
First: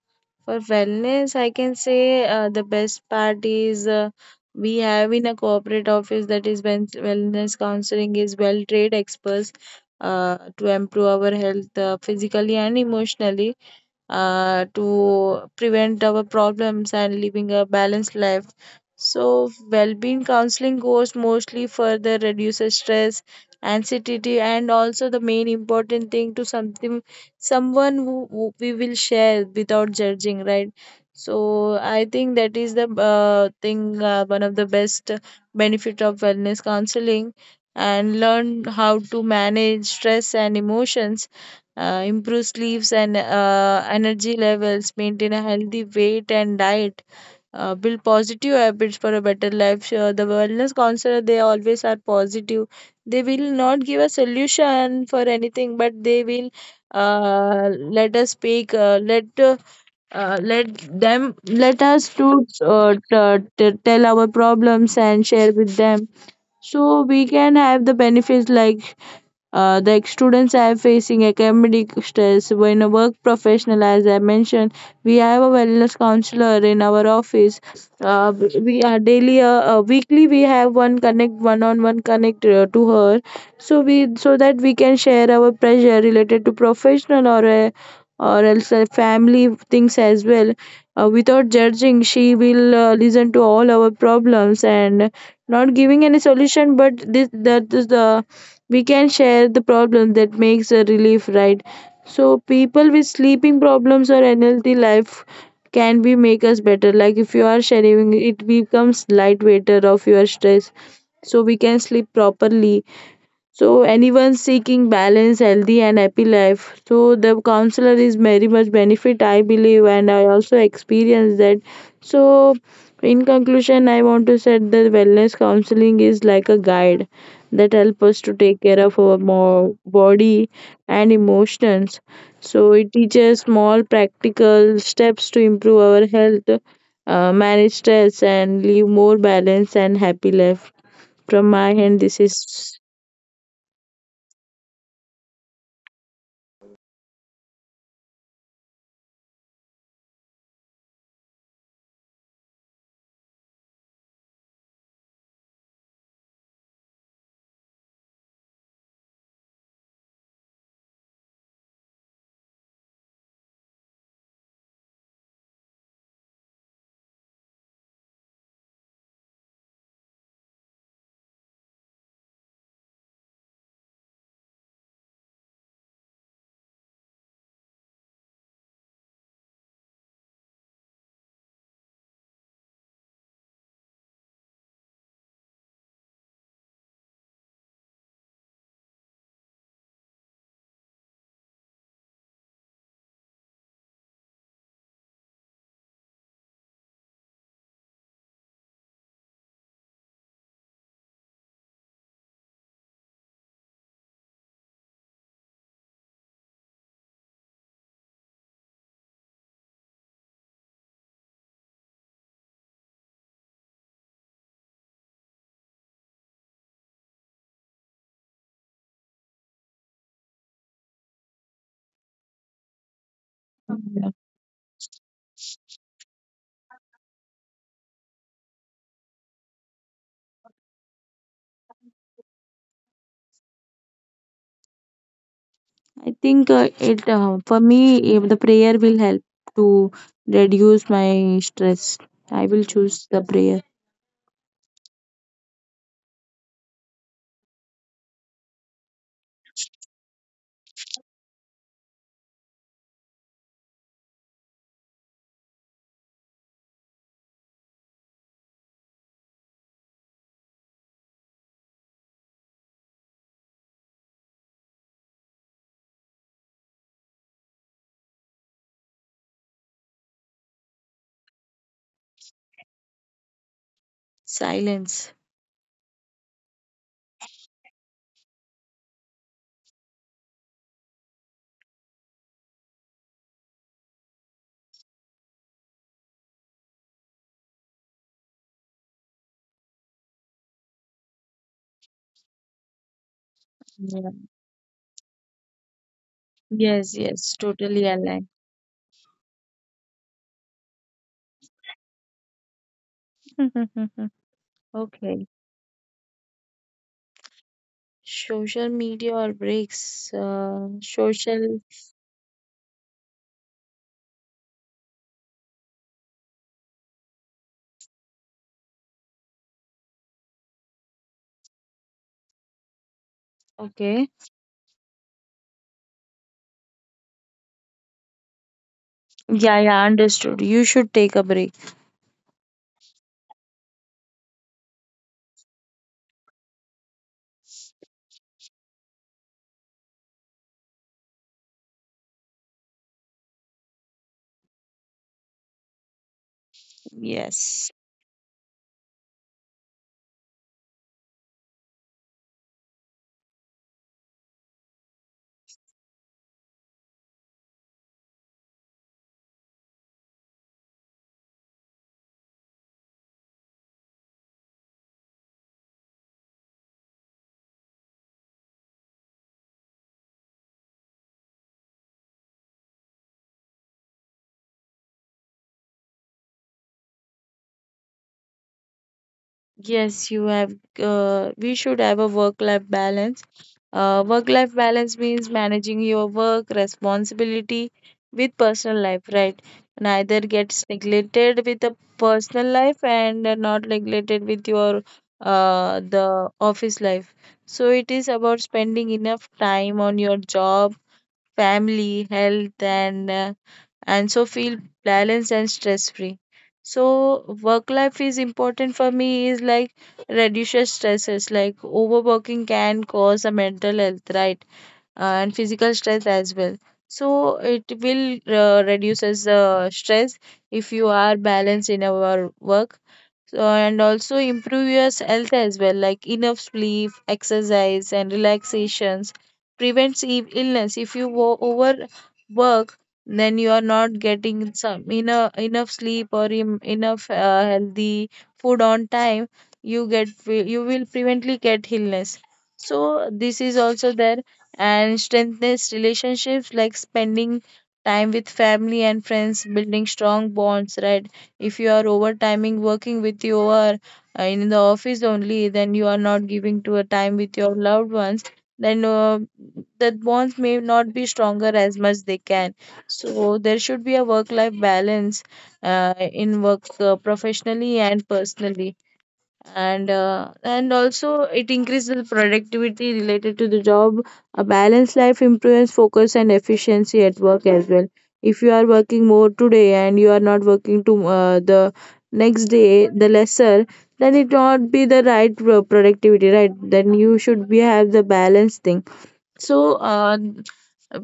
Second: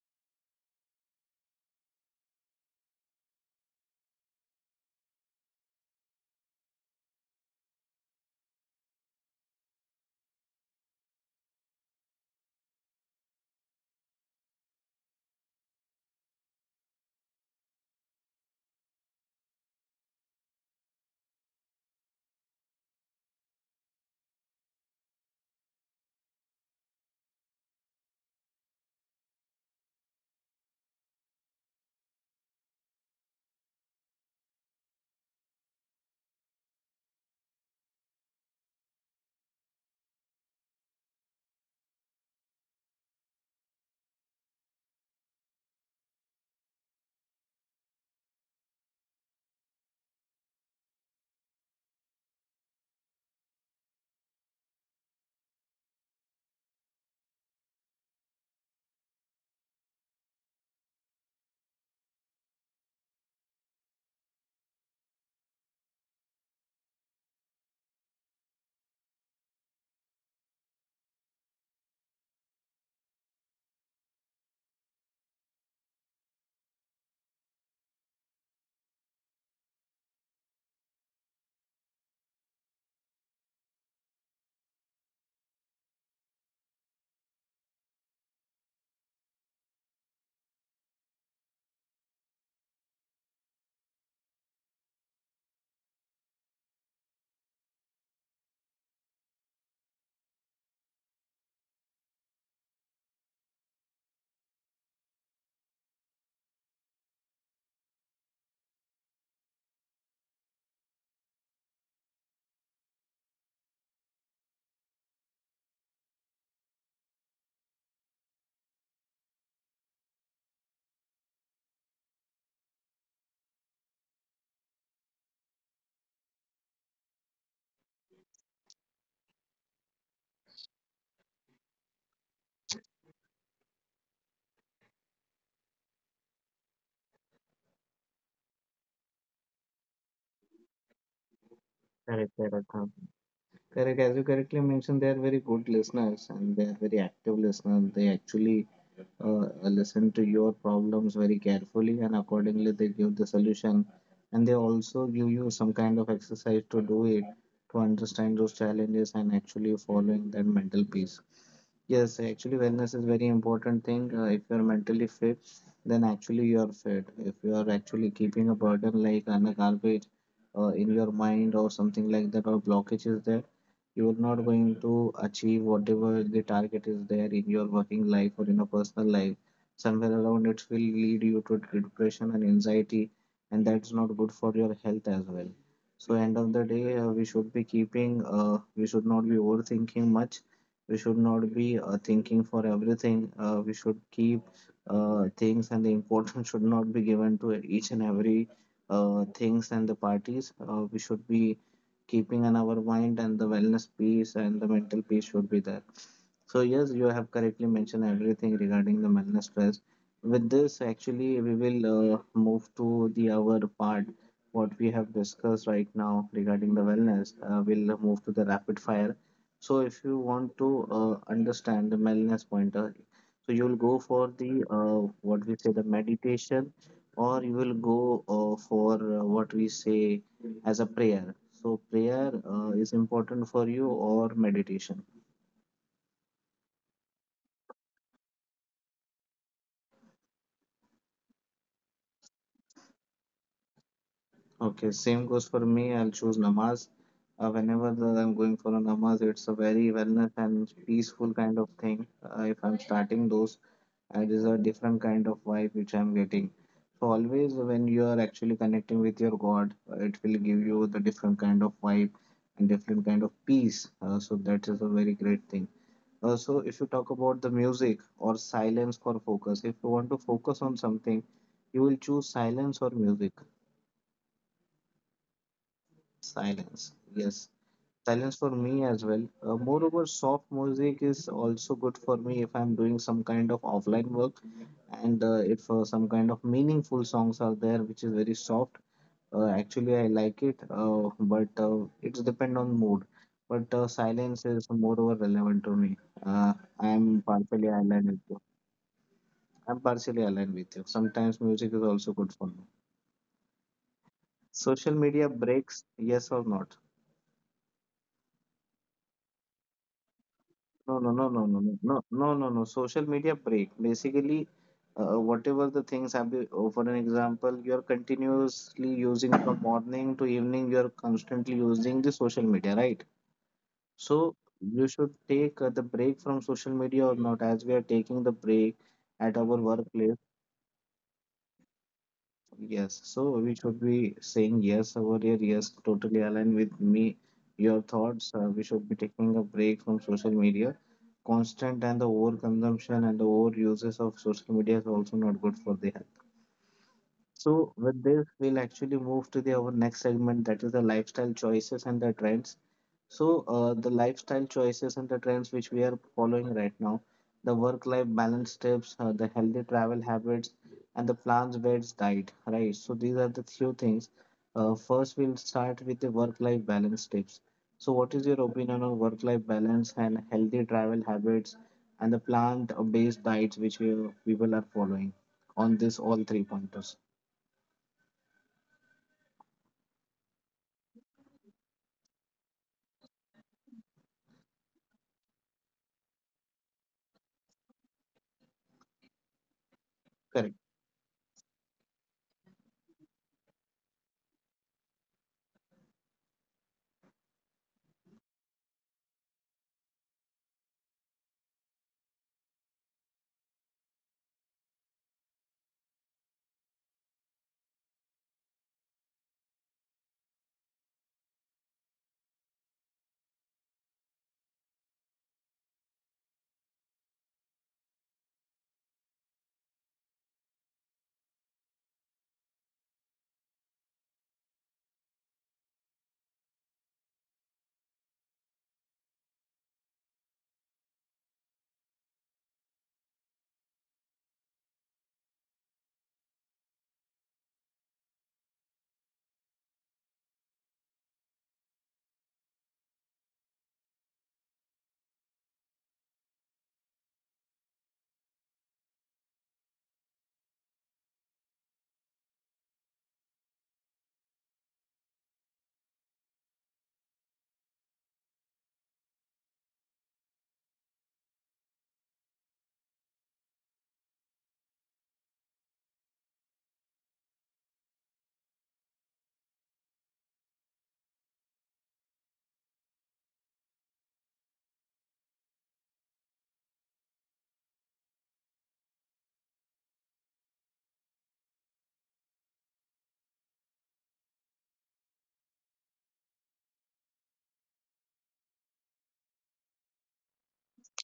[SPEAKER 2] For wellness, I can say the best part is we have in a corporate office that is when wellness counseling is well trained experts to improve our health physically and emotionally to prevent our problems and living a balanced life. So, well being counseling goes mostly further reduces stress, anxiety, and also the main important thing to something someone who we will share without judging, right? So, I think that is the thing, one of the best benefit of wellness counseling and learn how to manage stress and emotions improve sleeps and energy levels, maintain a healthy weight and diet, build positive habits for a better life. Sure, the wellness counselor they always are positive. They will not give a solution for anything, but they will let us speak. Let them let us to tell our problems and share with them so we can have the benefits like the students are facing academic stress when a work professional, as I mentioned, we have a wellness counselor in our office. Uh, we are daily, weekly, we have one connect, one-on-one connect to her, so that we can share our pressure related to professional or a, or else family things as well. Without judging, she will listen to all our problems and not giving any solution, but this that is the we can share the problem that makes a relief, right? So people with sleeping problems or unhealthy life can be make us better, like if you are sharing it becomes light weighter of your stress, so we can sleep properly. So anyone seeking balance, healthy and happy life. So the counselor is very much benefit, I believe, and I also experience that. So in conclusion I want to say that wellness counseling is like a guide that help us to take care of our body and emotions. So it teaches small practical steps to improve our health, manage stress and live more balanced and happy life. From my end this
[SPEAKER 1] Correct, correct.
[SPEAKER 2] is
[SPEAKER 1] Huh. Correct. As you correctly mentioned, they are very good listeners and they are very active listeners. They actually uh, listen to your problems very carefully and accordingly they give the solution, and they also give you some kind of exercise to do it, to understand those challenges and actually following that mental peace. Yes, actually, wellness is very important thing. If you're mentally fit, then actually you're fit. If you are actually keeping a burden like an a garbage in your mind or something like that, or blockage is there, you are not going to achieve whatever the target is there in your working life or in a personal life. Somewhere around it will lead you to depression and anxiety, and that's not good for your health as well. So, end of the day, we should not be overthinking much. We should not be thinking for everything. Uh, we should keep things, and the importance should not be given to each and every things and the parties. Uh, we should be keeping in our mind, and the wellness piece and the mental piece should be there. So yes, you have correctly mentioned everything regarding the wellness stress. With this actually we will move to the our part what we have discussed right now regarding the wellness. Uh, we'll move to the rapid fire. So if you want to understand the mindfulness pointer, so you'll go for the what we say the meditation, or you will go for what we say as a prayer. So prayer is important for you, or meditation?
[SPEAKER 2] I think it for me the prayer will help to reduce my stress. I will choose the prayer.
[SPEAKER 1] Okay, same goes for me. I'll choose namaz. Whenever that I'm going for a namaz, it's a very wellness and peaceful kind of thing. If I'm starting those, and is a different kind of vibe which I'm getting. So always when you are actually connecting with your God, it will give you the different kind of vibe and different kind of peace. So that is a very great thing. Also, if you talk about the music or silence for focus, if you want to focus on something, you will choose silence or music.
[SPEAKER 2] Silence.
[SPEAKER 1] Silence, yes. Silence for me as well. Moreover, soft music is also good for me if I'm doing some kind of offline work, and if some kind of meaningful songs are there, which is very soft. Actually, I like it, but it's depend on mood. But
[SPEAKER 2] Yeah.
[SPEAKER 1] silence is moreover relevant to me. Uh,
[SPEAKER 2] Yes,
[SPEAKER 1] I'm
[SPEAKER 2] yes,
[SPEAKER 1] partially
[SPEAKER 2] totally
[SPEAKER 1] aligned with
[SPEAKER 2] aligned.
[SPEAKER 1] you. I'm partially aligned with you. Sometimes music is also good for me. Social
[SPEAKER 2] Okay.
[SPEAKER 1] media breaks, yes or not?
[SPEAKER 2] Social media or breaks?
[SPEAKER 1] No, no, no, no,
[SPEAKER 2] Social.
[SPEAKER 1] no, no, no, no, no. No. Social media break. Basically, whatever the things have been, oh, for an example, you're continuously using from morning to evening, you're constantly using the social media, right?
[SPEAKER 2] Okay.
[SPEAKER 1] So you should take the break from social media or not, as we are taking the break at our
[SPEAKER 2] Yeah, yeah,
[SPEAKER 1] workplace.
[SPEAKER 2] understood. You should take a break.
[SPEAKER 1] Yes, so we should be saying yes over here. Yes, totally align with me. Your thoughts. We should be taking a break from social media. Constant and the overconsumption and the overuses of social media is also not good for the.
[SPEAKER 2] Yes.
[SPEAKER 1] So, with this, we'll actually move to our next segment, that is the lifestyle choices and the trends. So, the lifestyle choices and the trends which we are following right now, the work-life balance tips, the healthy travel habits, and the plant based diet, right? So, these are the few things. First, we'll start with the work-life balance tips. So, what is your opinion on work-life balance and healthy travel habits and the plant-based diets which we, people are following, on this all three pointers?
[SPEAKER 2] Yes, you have. We should have a work-life balance. Work-life balance means managing your work responsibility with personal life, right? Neither
[SPEAKER 1] Correct,
[SPEAKER 2] gets neglected with the personal life and not neglected with your the office life. So it is about spending enough time on your job family, health, and so feel balanced and stress free. So work life is important for me is like reduces stresses like overworking can cause a mental health, right? And physical stress as well. So it will reduces the stress if you are balanced in our work. So, and also improve your health as well, like enough sleep, exercise, and relaxations prevents illness. If you overwork, then you are not getting some enough sleep or enough healthy food on time. You will prevently get illness. So this is also there and strengthens relationships like spending time with family and friends, building strong bonds, right? If you are overtiming working with your in the office only, then you are not giving to a time with your loved ones. Then that bonds may not be stronger as much they can. So there should be a work-life balance in work professionally and personally and also it increases the productivity related to the job. A balanced life improves focus and efficiency at work as well. If you are working more today and you are not working to the next day the lesser, then it not be the right productivity, right? Then you should be have the balanced thing. So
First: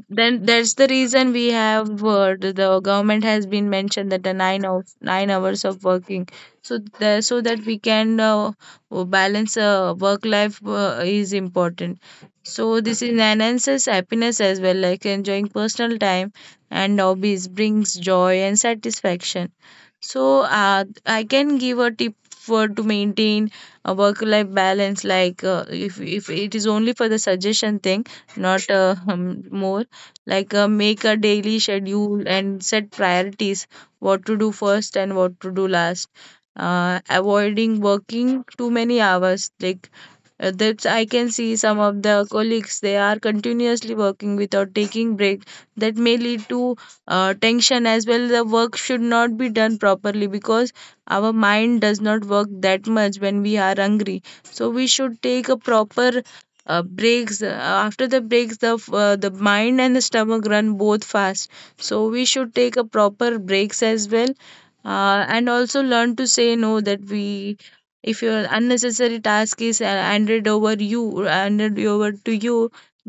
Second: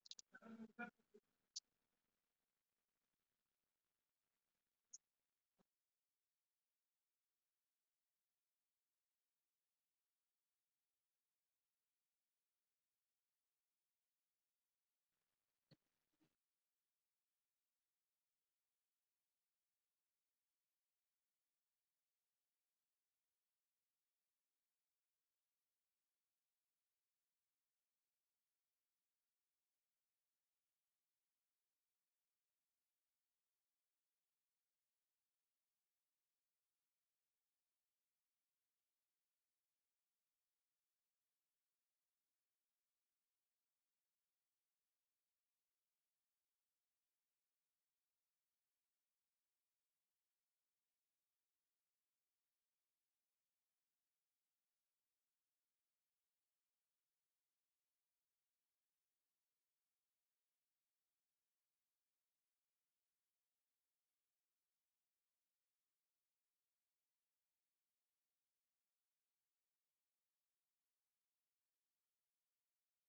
[SPEAKER 2] then that's the reason we have the government has been mentioned that the nine of 9 hours of working. So that we can balance work life is important. So this enhances happiness as well, like enjoying personal time and hobbies brings joy and satisfaction. So I can give a tip for to maintain a work life balance, like if it is only for the suggestion thing, not more. Like make a daily schedule and set priorities what to do first and what to do last. Avoiding working too many hours. Like that's I can see some of the colleagues they are continuously working without taking break. That may lead to tension as well. The work should not be done properly because our mind does not work that much when we are hungry, so we should take a proper breaks after the breaks the mind and the stomach run both fast, so we should take a proper breaks as well. And also learn to say no that we, if your unnecessary task is handed over, you handed over to you,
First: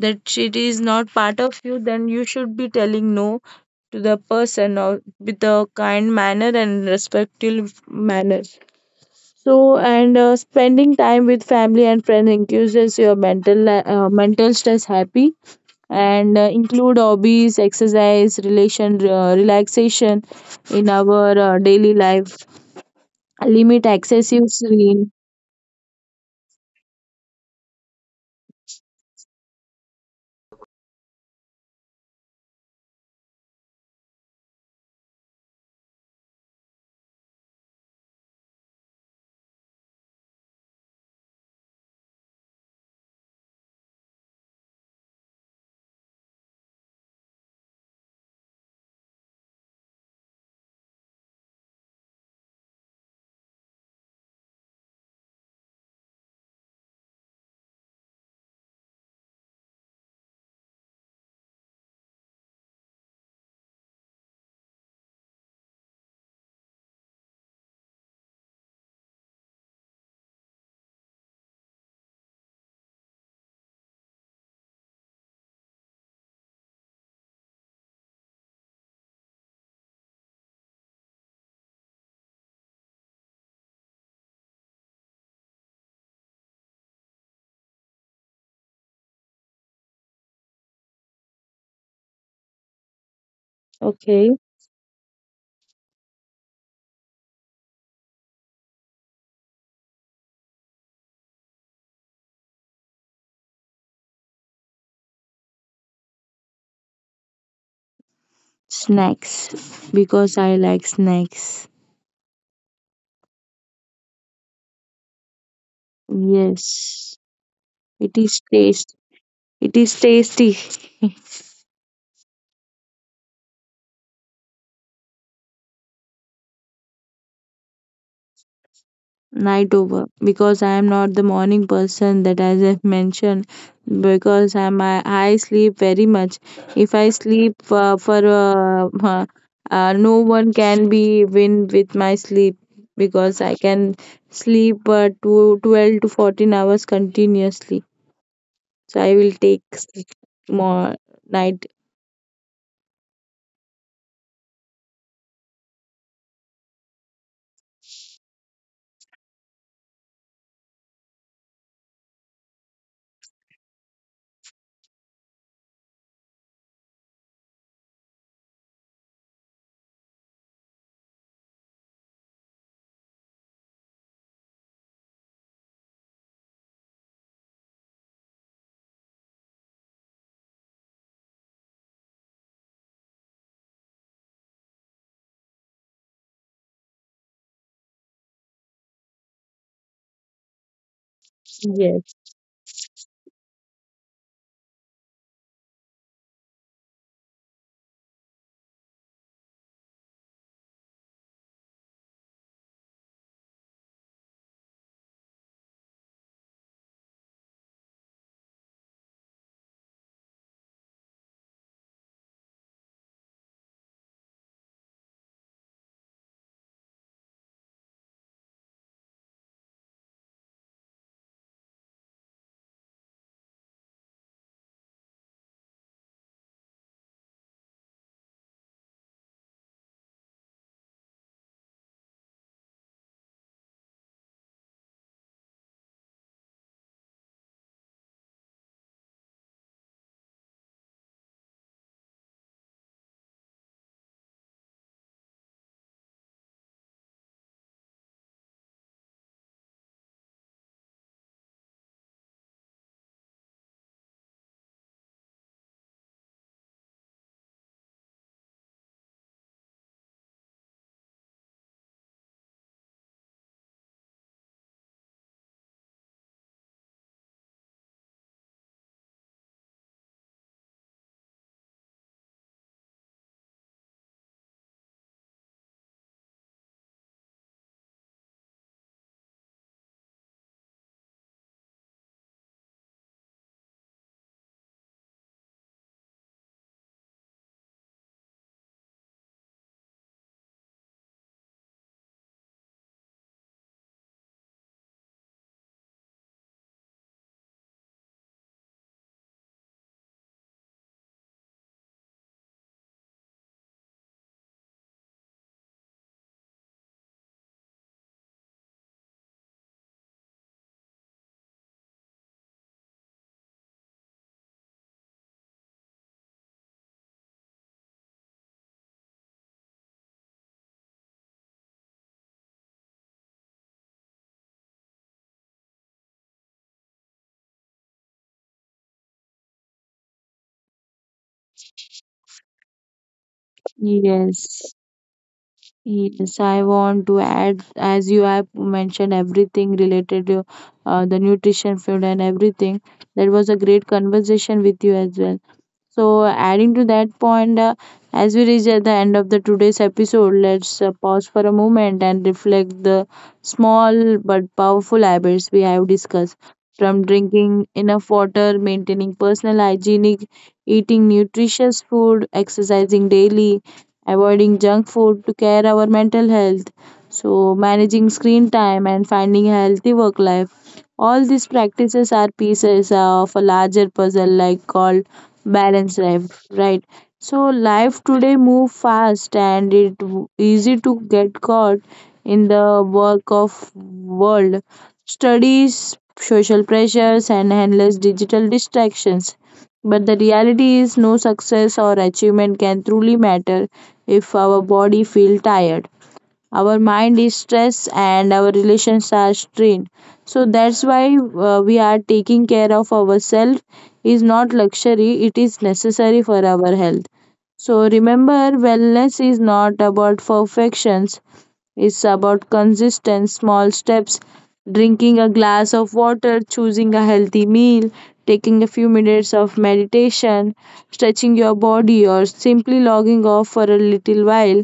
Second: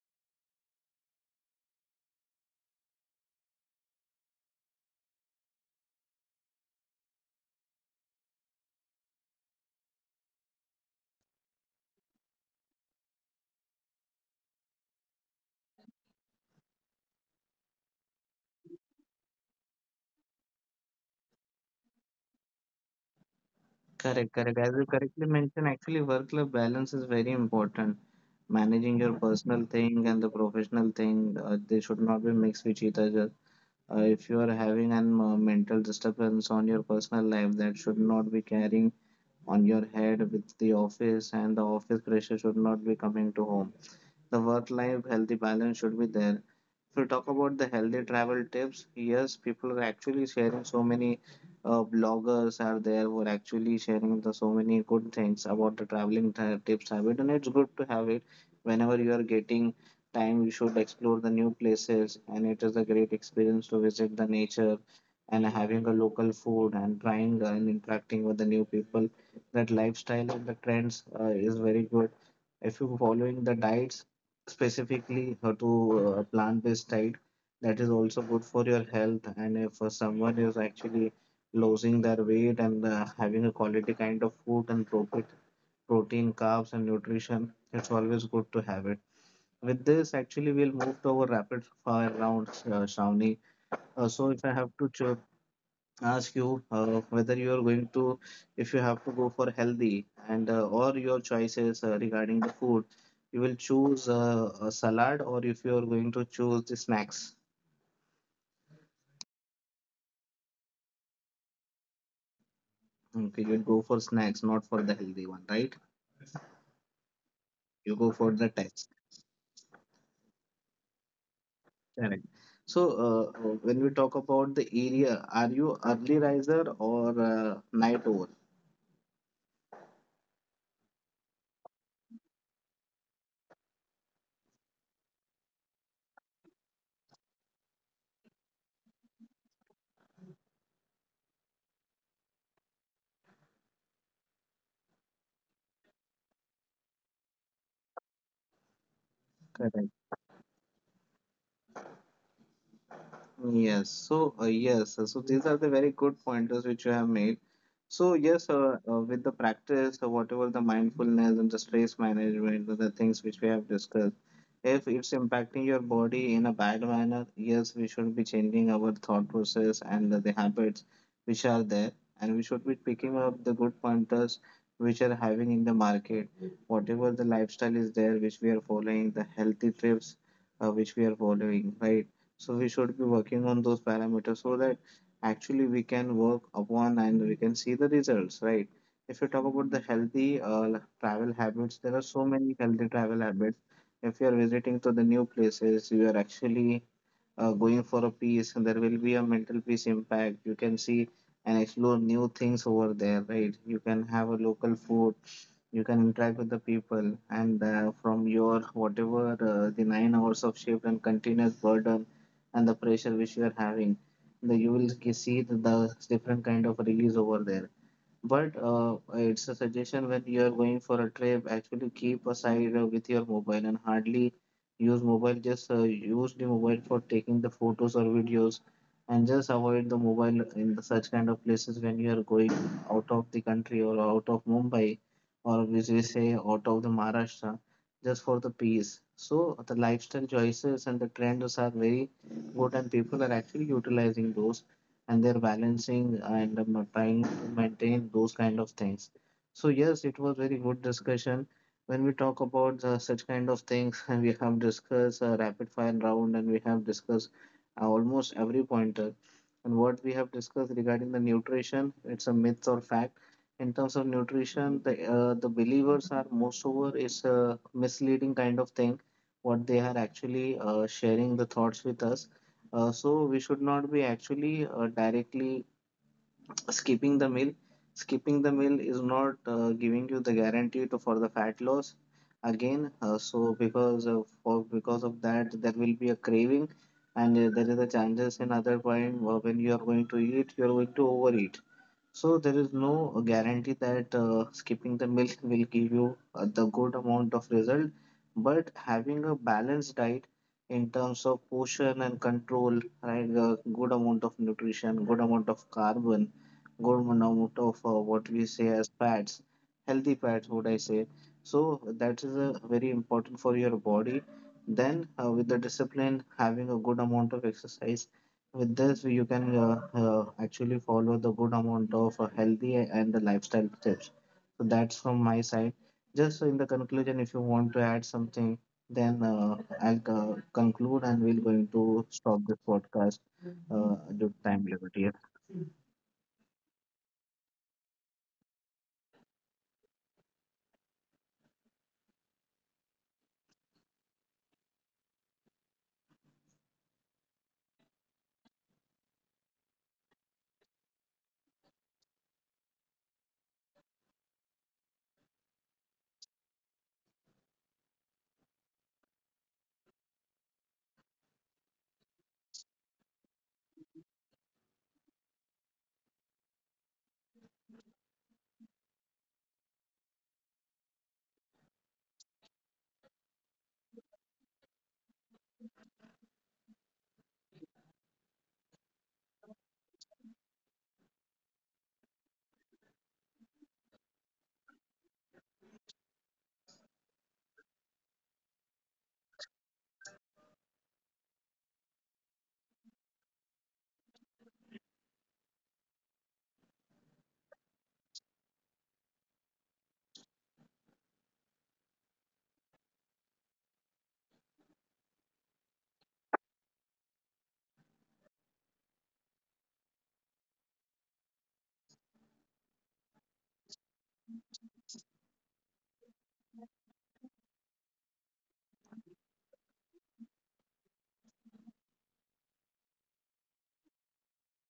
[SPEAKER 2] that it is not part of you, then you should be telling no to the person or with a kind manner and respectful manner. So, and spending time with family and friends increases your mental mental stress happy and include hobbies, exercise, relation, relaxation in our daily life. Limit
[SPEAKER 1] correct,
[SPEAKER 2] excessive
[SPEAKER 1] correct. As you
[SPEAKER 2] screen.
[SPEAKER 1] correctly mentioned, actually, work life balance is very important. Managing your personal thing and the professional thing, they should not be mixed with each other. If you are having an mental disturbance on your personal life, that should not be carrying on your head with the office, and the office pressure should not be coming to home. The work life healthy balance should be there. If we talk about the healthy travel tips, yes, people are actually sharing so many bloggers are there who are actually sharing the so many good things about the traveling tips habit, and it's good to have it whenever you are getting time. You should explore the new places, and it is a great experience to visit the nature and having a local food and trying and interacting with the new people. That lifestyle and the trends is very good. If you're following the diets, specifically how to plant-based diet, that is also good for your health. And if someone is actually losing their weight and having a quality kind of food and protein, carbs and nutrition, it's always good to have it. With this actually we'll move to our rapid fire rounds, Shravani.
[SPEAKER 2] Okay.
[SPEAKER 1] So if I have to ask you whether you are going to, if you have to go for healthy and or your choices regarding the food, you will choose a salad, or if you are going to choose the snacks.
[SPEAKER 2] Snacks because I like snacks.
[SPEAKER 1] Okay, you'll go for snacks, not for the healthy one, right?
[SPEAKER 2] Yes,
[SPEAKER 1] You go
[SPEAKER 2] it
[SPEAKER 1] for
[SPEAKER 2] is
[SPEAKER 1] the taste.
[SPEAKER 2] taste. It is tasty.
[SPEAKER 1] Correct. So when we talk about the area, are you early riser or night owl?
[SPEAKER 2] Night over because I am not the morning person, that as I've mentioned because I sleep very much. If I sleep for no one can be win with my sleep because I can sleep 12 to 14 hours continuously. So I will take
[SPEAKER 1] Correct.
[SPEAKER 2] more night.
[SPEAKER 1] Yes, so so these are the very good pointers which you have made. So yes, with the practice, whatever the mindfulness and the stress management, the things which we have discussed, if it's impacting your body in a bad manner, yes, we should be changing our thought process and the habits which are there, and we should be picking up the good pointers which are having in the market. Whatever the lifestyle is there, which we are following, the healthy trips which we are following, right? So we should be working on those parameters so that actually we can work upon and we can see the results, right? If you talk about the healthy travel habits, there are
[SPEAKER 2] Yes.
[SPEAKER 1] so many healthy travel habits. If you are visiting to the new places, you are actually going for a peace, and there will be a mental peace impact you can see, and explore new things over there, right? You can have a local food, you can interact with the people, and from your whatever the 9 hours of shift and continuous burden and the pressure which you are having, you will see the different kind of release over there. But it's a suggestion, when you are going for a trip, actually keep aside with your mobile and hardly use mobile. Just use the mobile for taking the photos or videos, and just avoid the mobile in the such kind of places when you are going out of the country or out of Mumbai, or which we say out of the Maharashtra, just for the peace. So the lifestyle choices and the trends are very good, and people are actually utilizing those, and they're balancing and trying to maintain those kind of things. So yes, it was very good discussion. When we talk about such kind of things, we have discussed a rapid fire round, and we have discussed almost every pointer. And what we have discussed regarding the nutrition, it's a myth or fact. In terms of nutrition, the believers are most over is a misleading kind of thing. What they are actually sharing the thoughts with us, so we should not be actually directly skipping the meal. Skipping the meal is not giving you the guarantee to, for the fat loss again. So because of that, there will be a craving, and there is a chances in other point when you are going to eat, you are going to overeat. So there is no guarantee that skipping the milk will give you the good amount of result, but having a balanced diet in terms of portion and control, right? A good amount of nutrition, good amount of carbon, good amount of what we say as fats, healthy fats, would I say? So that is very important for your body. Then with the discipline, having a good amount of exercise with this, you can actually follow the good amount of healthy and the lifestyle tips. So that's from my side. Just in the conclusion, if you want to add something, then I'll conclude and we're going to stop this podcast due to time
[SPEAKER 2] Yes.
[SPEAKER 1] limit.
[SPEAKER 2] Yes, I want to add, as you have mentioned everything related to the nutrition, food, and everything. That was a great conversation with you as well. So, adding to that point, as we reach at the end of the today's episode, let's pause for a moment and reflect the small but powerful habits we have discussed. From drinking enough water, maintaining personal hygienic, eating nutritious food, exercising daily, avoiding junk food to care our mental health. So, managing screen time and finding a healthy work life. All these practices are pieces of a larger puzzle, like called balance life, right? So life today move fast and easy to get caught in the work of world, studies, social pressures, and endless digital distractions. But the reality is no success or achievement can truly matter if our body feel tired, our mind is stressed, and our relations are strained. So that's why we are taking care of ourselves is not luxury, it is necessary for our health. So remember, wellness is not about perfection. It's about consistent small steps, drinking a glass of water, choosing a healthy meal, taking a few minutes of meditation, stretching your body, or simply logging off for a little while.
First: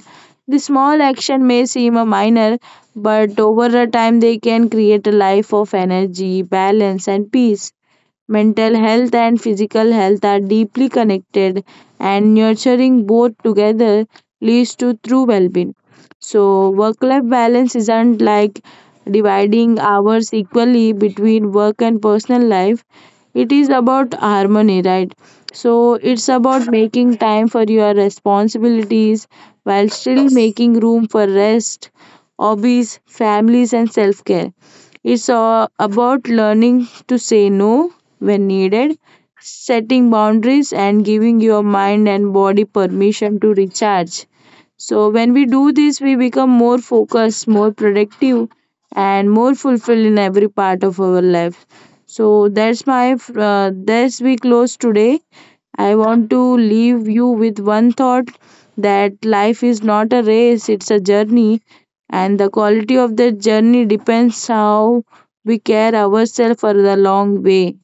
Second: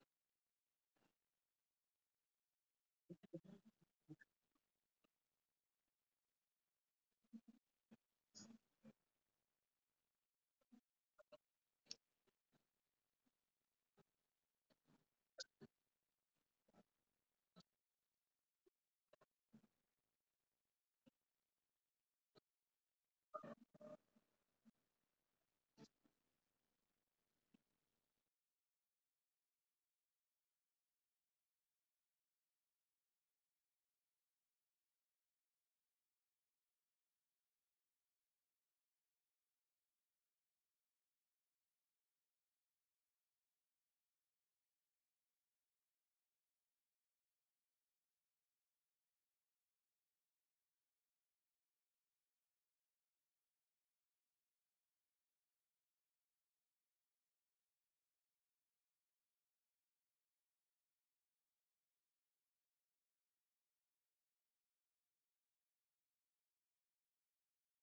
[SPEAKER 2] The small action may seem a minor, but over a time they can create a life of energy, balance, and peace. Mental health and physical health are deeply connected, and nurturing both together leads to true well being. So, work life balance isn't like dividing hours equally between work and personal life, it is about harmony, right? So, it's about making time for your responsibilities while still making room for rest, hobbies, families, and self care. It's about learning to say no when needed, setting boundaries, and giving your mind and body permission to recharge. So, when we do this, we become more focused, more productive, and more fulfilled in every part of our life. So, that's my, that's we close today. I want to leave you with one thought that life is not a race, it's a journey and the quality of the journey depends how we care ourselves for the long way.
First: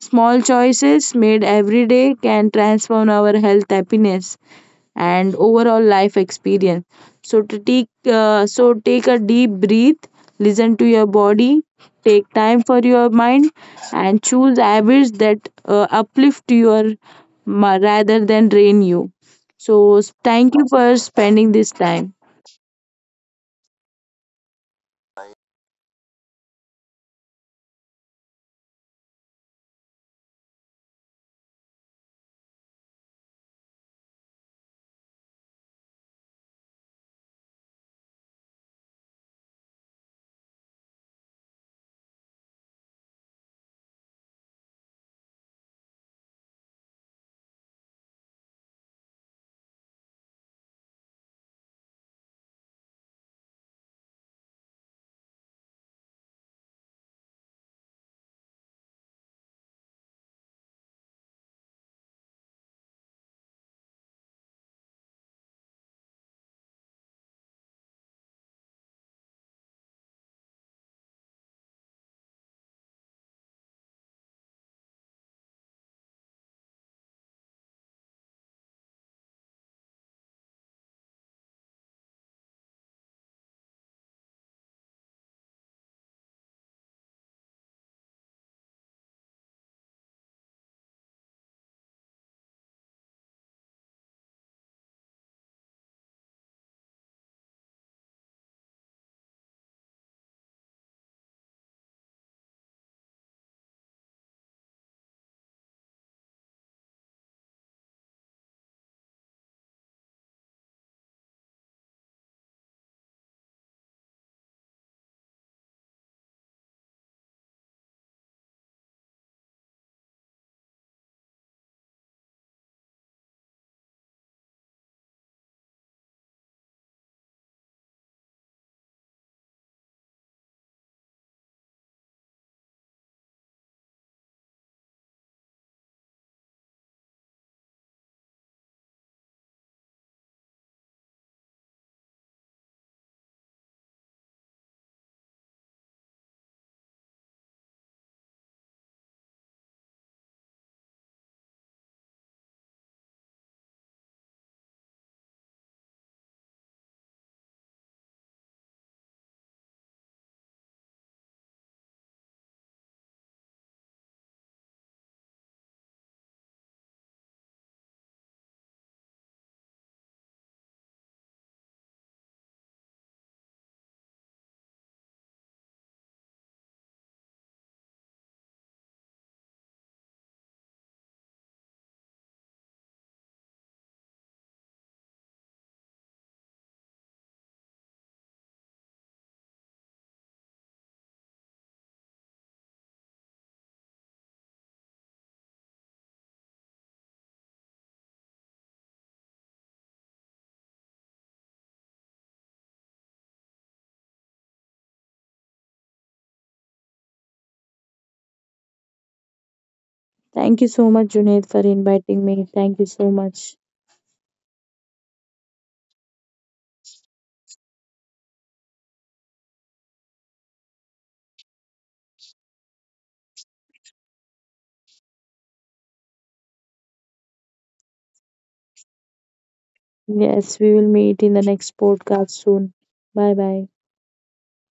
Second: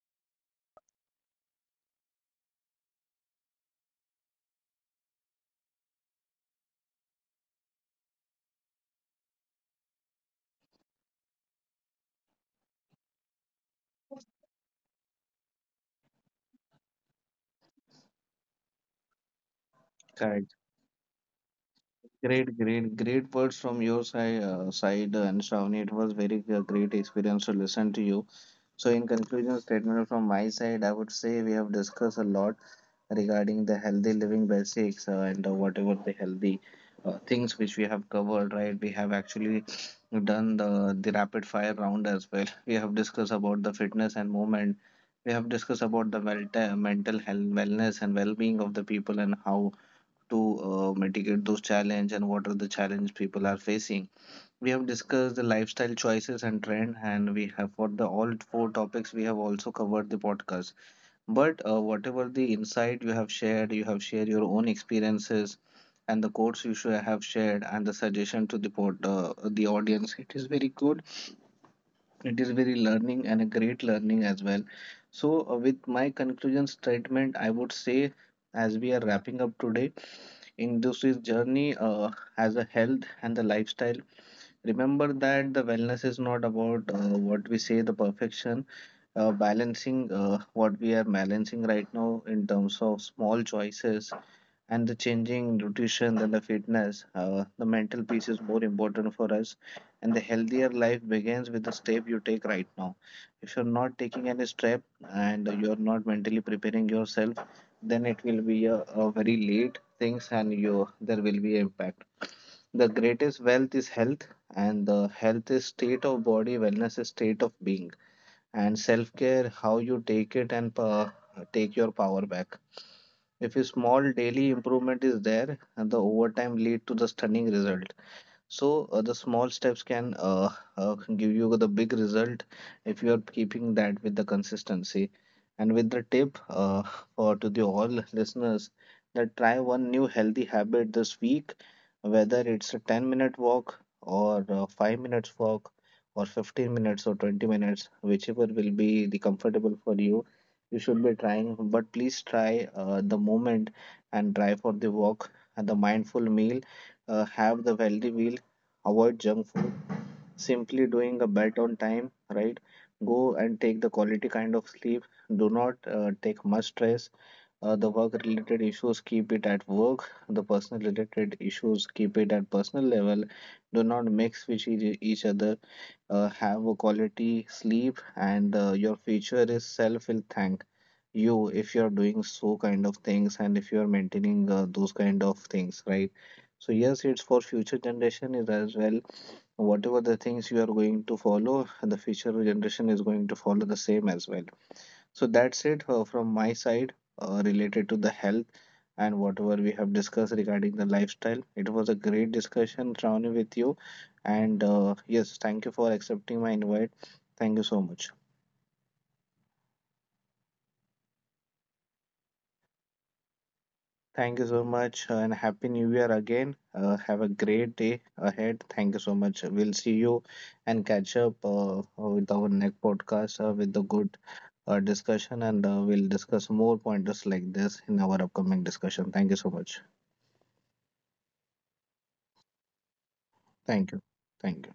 [SPEAKER 2] Small choices made every day can transform our health, happiness, and overall life experience. So take a deep breath, listen to your body, take time for your mind, and choose habits that uplift your rather than drain you. So
[SPEAKER 1] Yeah.
[SPEAKER 2] thank you for spending this time.
[SPEAKER 1] Great, great, great words from your side, and Shravani. It was very great experience to listen to you. So, in conclusion, statement from my side, I would say we have discussed a lot regarding the healthy living basics and whatever the healthy things which we have covered. Right, we have actually done the rapid fire round as well. We have discussed about the fitness and movement. We have discussed about the well mental health, wellness, and well being of the people and how to mitigate those challenges and what are the challenges people are facing. We have discussed the lifestyle choices and trend, and we have for the all four topics we have also covered the podcast. But whatever the insight you have shared your own experiences and the quotes you should have shared and the suggestion to the the audience. It is very good. It is very learning and a great learning as well. So, with my conclusion statement, I would say as we are wrapping up today in this journey as a health and the lifestyle, remember that the wellness is not about what we say the perfection, balancing what we are balancing right now in terms of small choices and the changing nutrition and the fitness, the mental piece is more important for us. And the healthier life begins with the step you take right now. If you're not taking any step and you're not mentally preparing yourself, then it will be a very late things and you there will be impact. The greatest wealth is health, and the health is state of body, wellness is state of being, and self care how you take it, and take your power back. If a small daily improvement is there, and the overtime lead to the stunning result. So the small steps can give you the big result if you are keeping that with the consistency. And with the tip for to the all listeners, that try one new healthy habit this week, whether it's a 10-minute walk or a 5 minutes walk or 15 minutes or 20 minutes, whichever will be the comfortable for you, you should be trying. But please try the moment and try for the walk and the mindful meal, have the healthy meal, avoid junk food, simply doing a bed on time, right? Go and take the quality kind of sleep. Do not take much stress. The work related issues, keep it at work. The personal related issues, keep it at personal level. Do not mix with each other. Have a quality sleep, and your future is self will thank you if you are doing so kind of things and if you are maintaining those kind of things, right? So yes, it's for future generation is as well, whatever the things you are going to follow, the future generation is going to follow the same as well. So that's it from my side, related to the health and whatever we have discussed regarding the lifestyle. It was a great discussion, Shravani, with you, and yes, thank you for accepting my invite. Thank you so much.
[SPEAKER 2] Thank you so much, Junaid, for inviting me. Thank you so much.
[SPEAKER 1] Thank you so much and Happy New Year again. Have a great day ahead. Thank you so much. We'll see you and catch up with our next podcast with the good discussion, and we'll discuss more pointers like this in our upcoming discussion. Thank you so much.
[SPEAKER 2] Yes, we will meet in the next podcast soon. Bye bye.
[SPEAKER 1] Thank you. Thank you.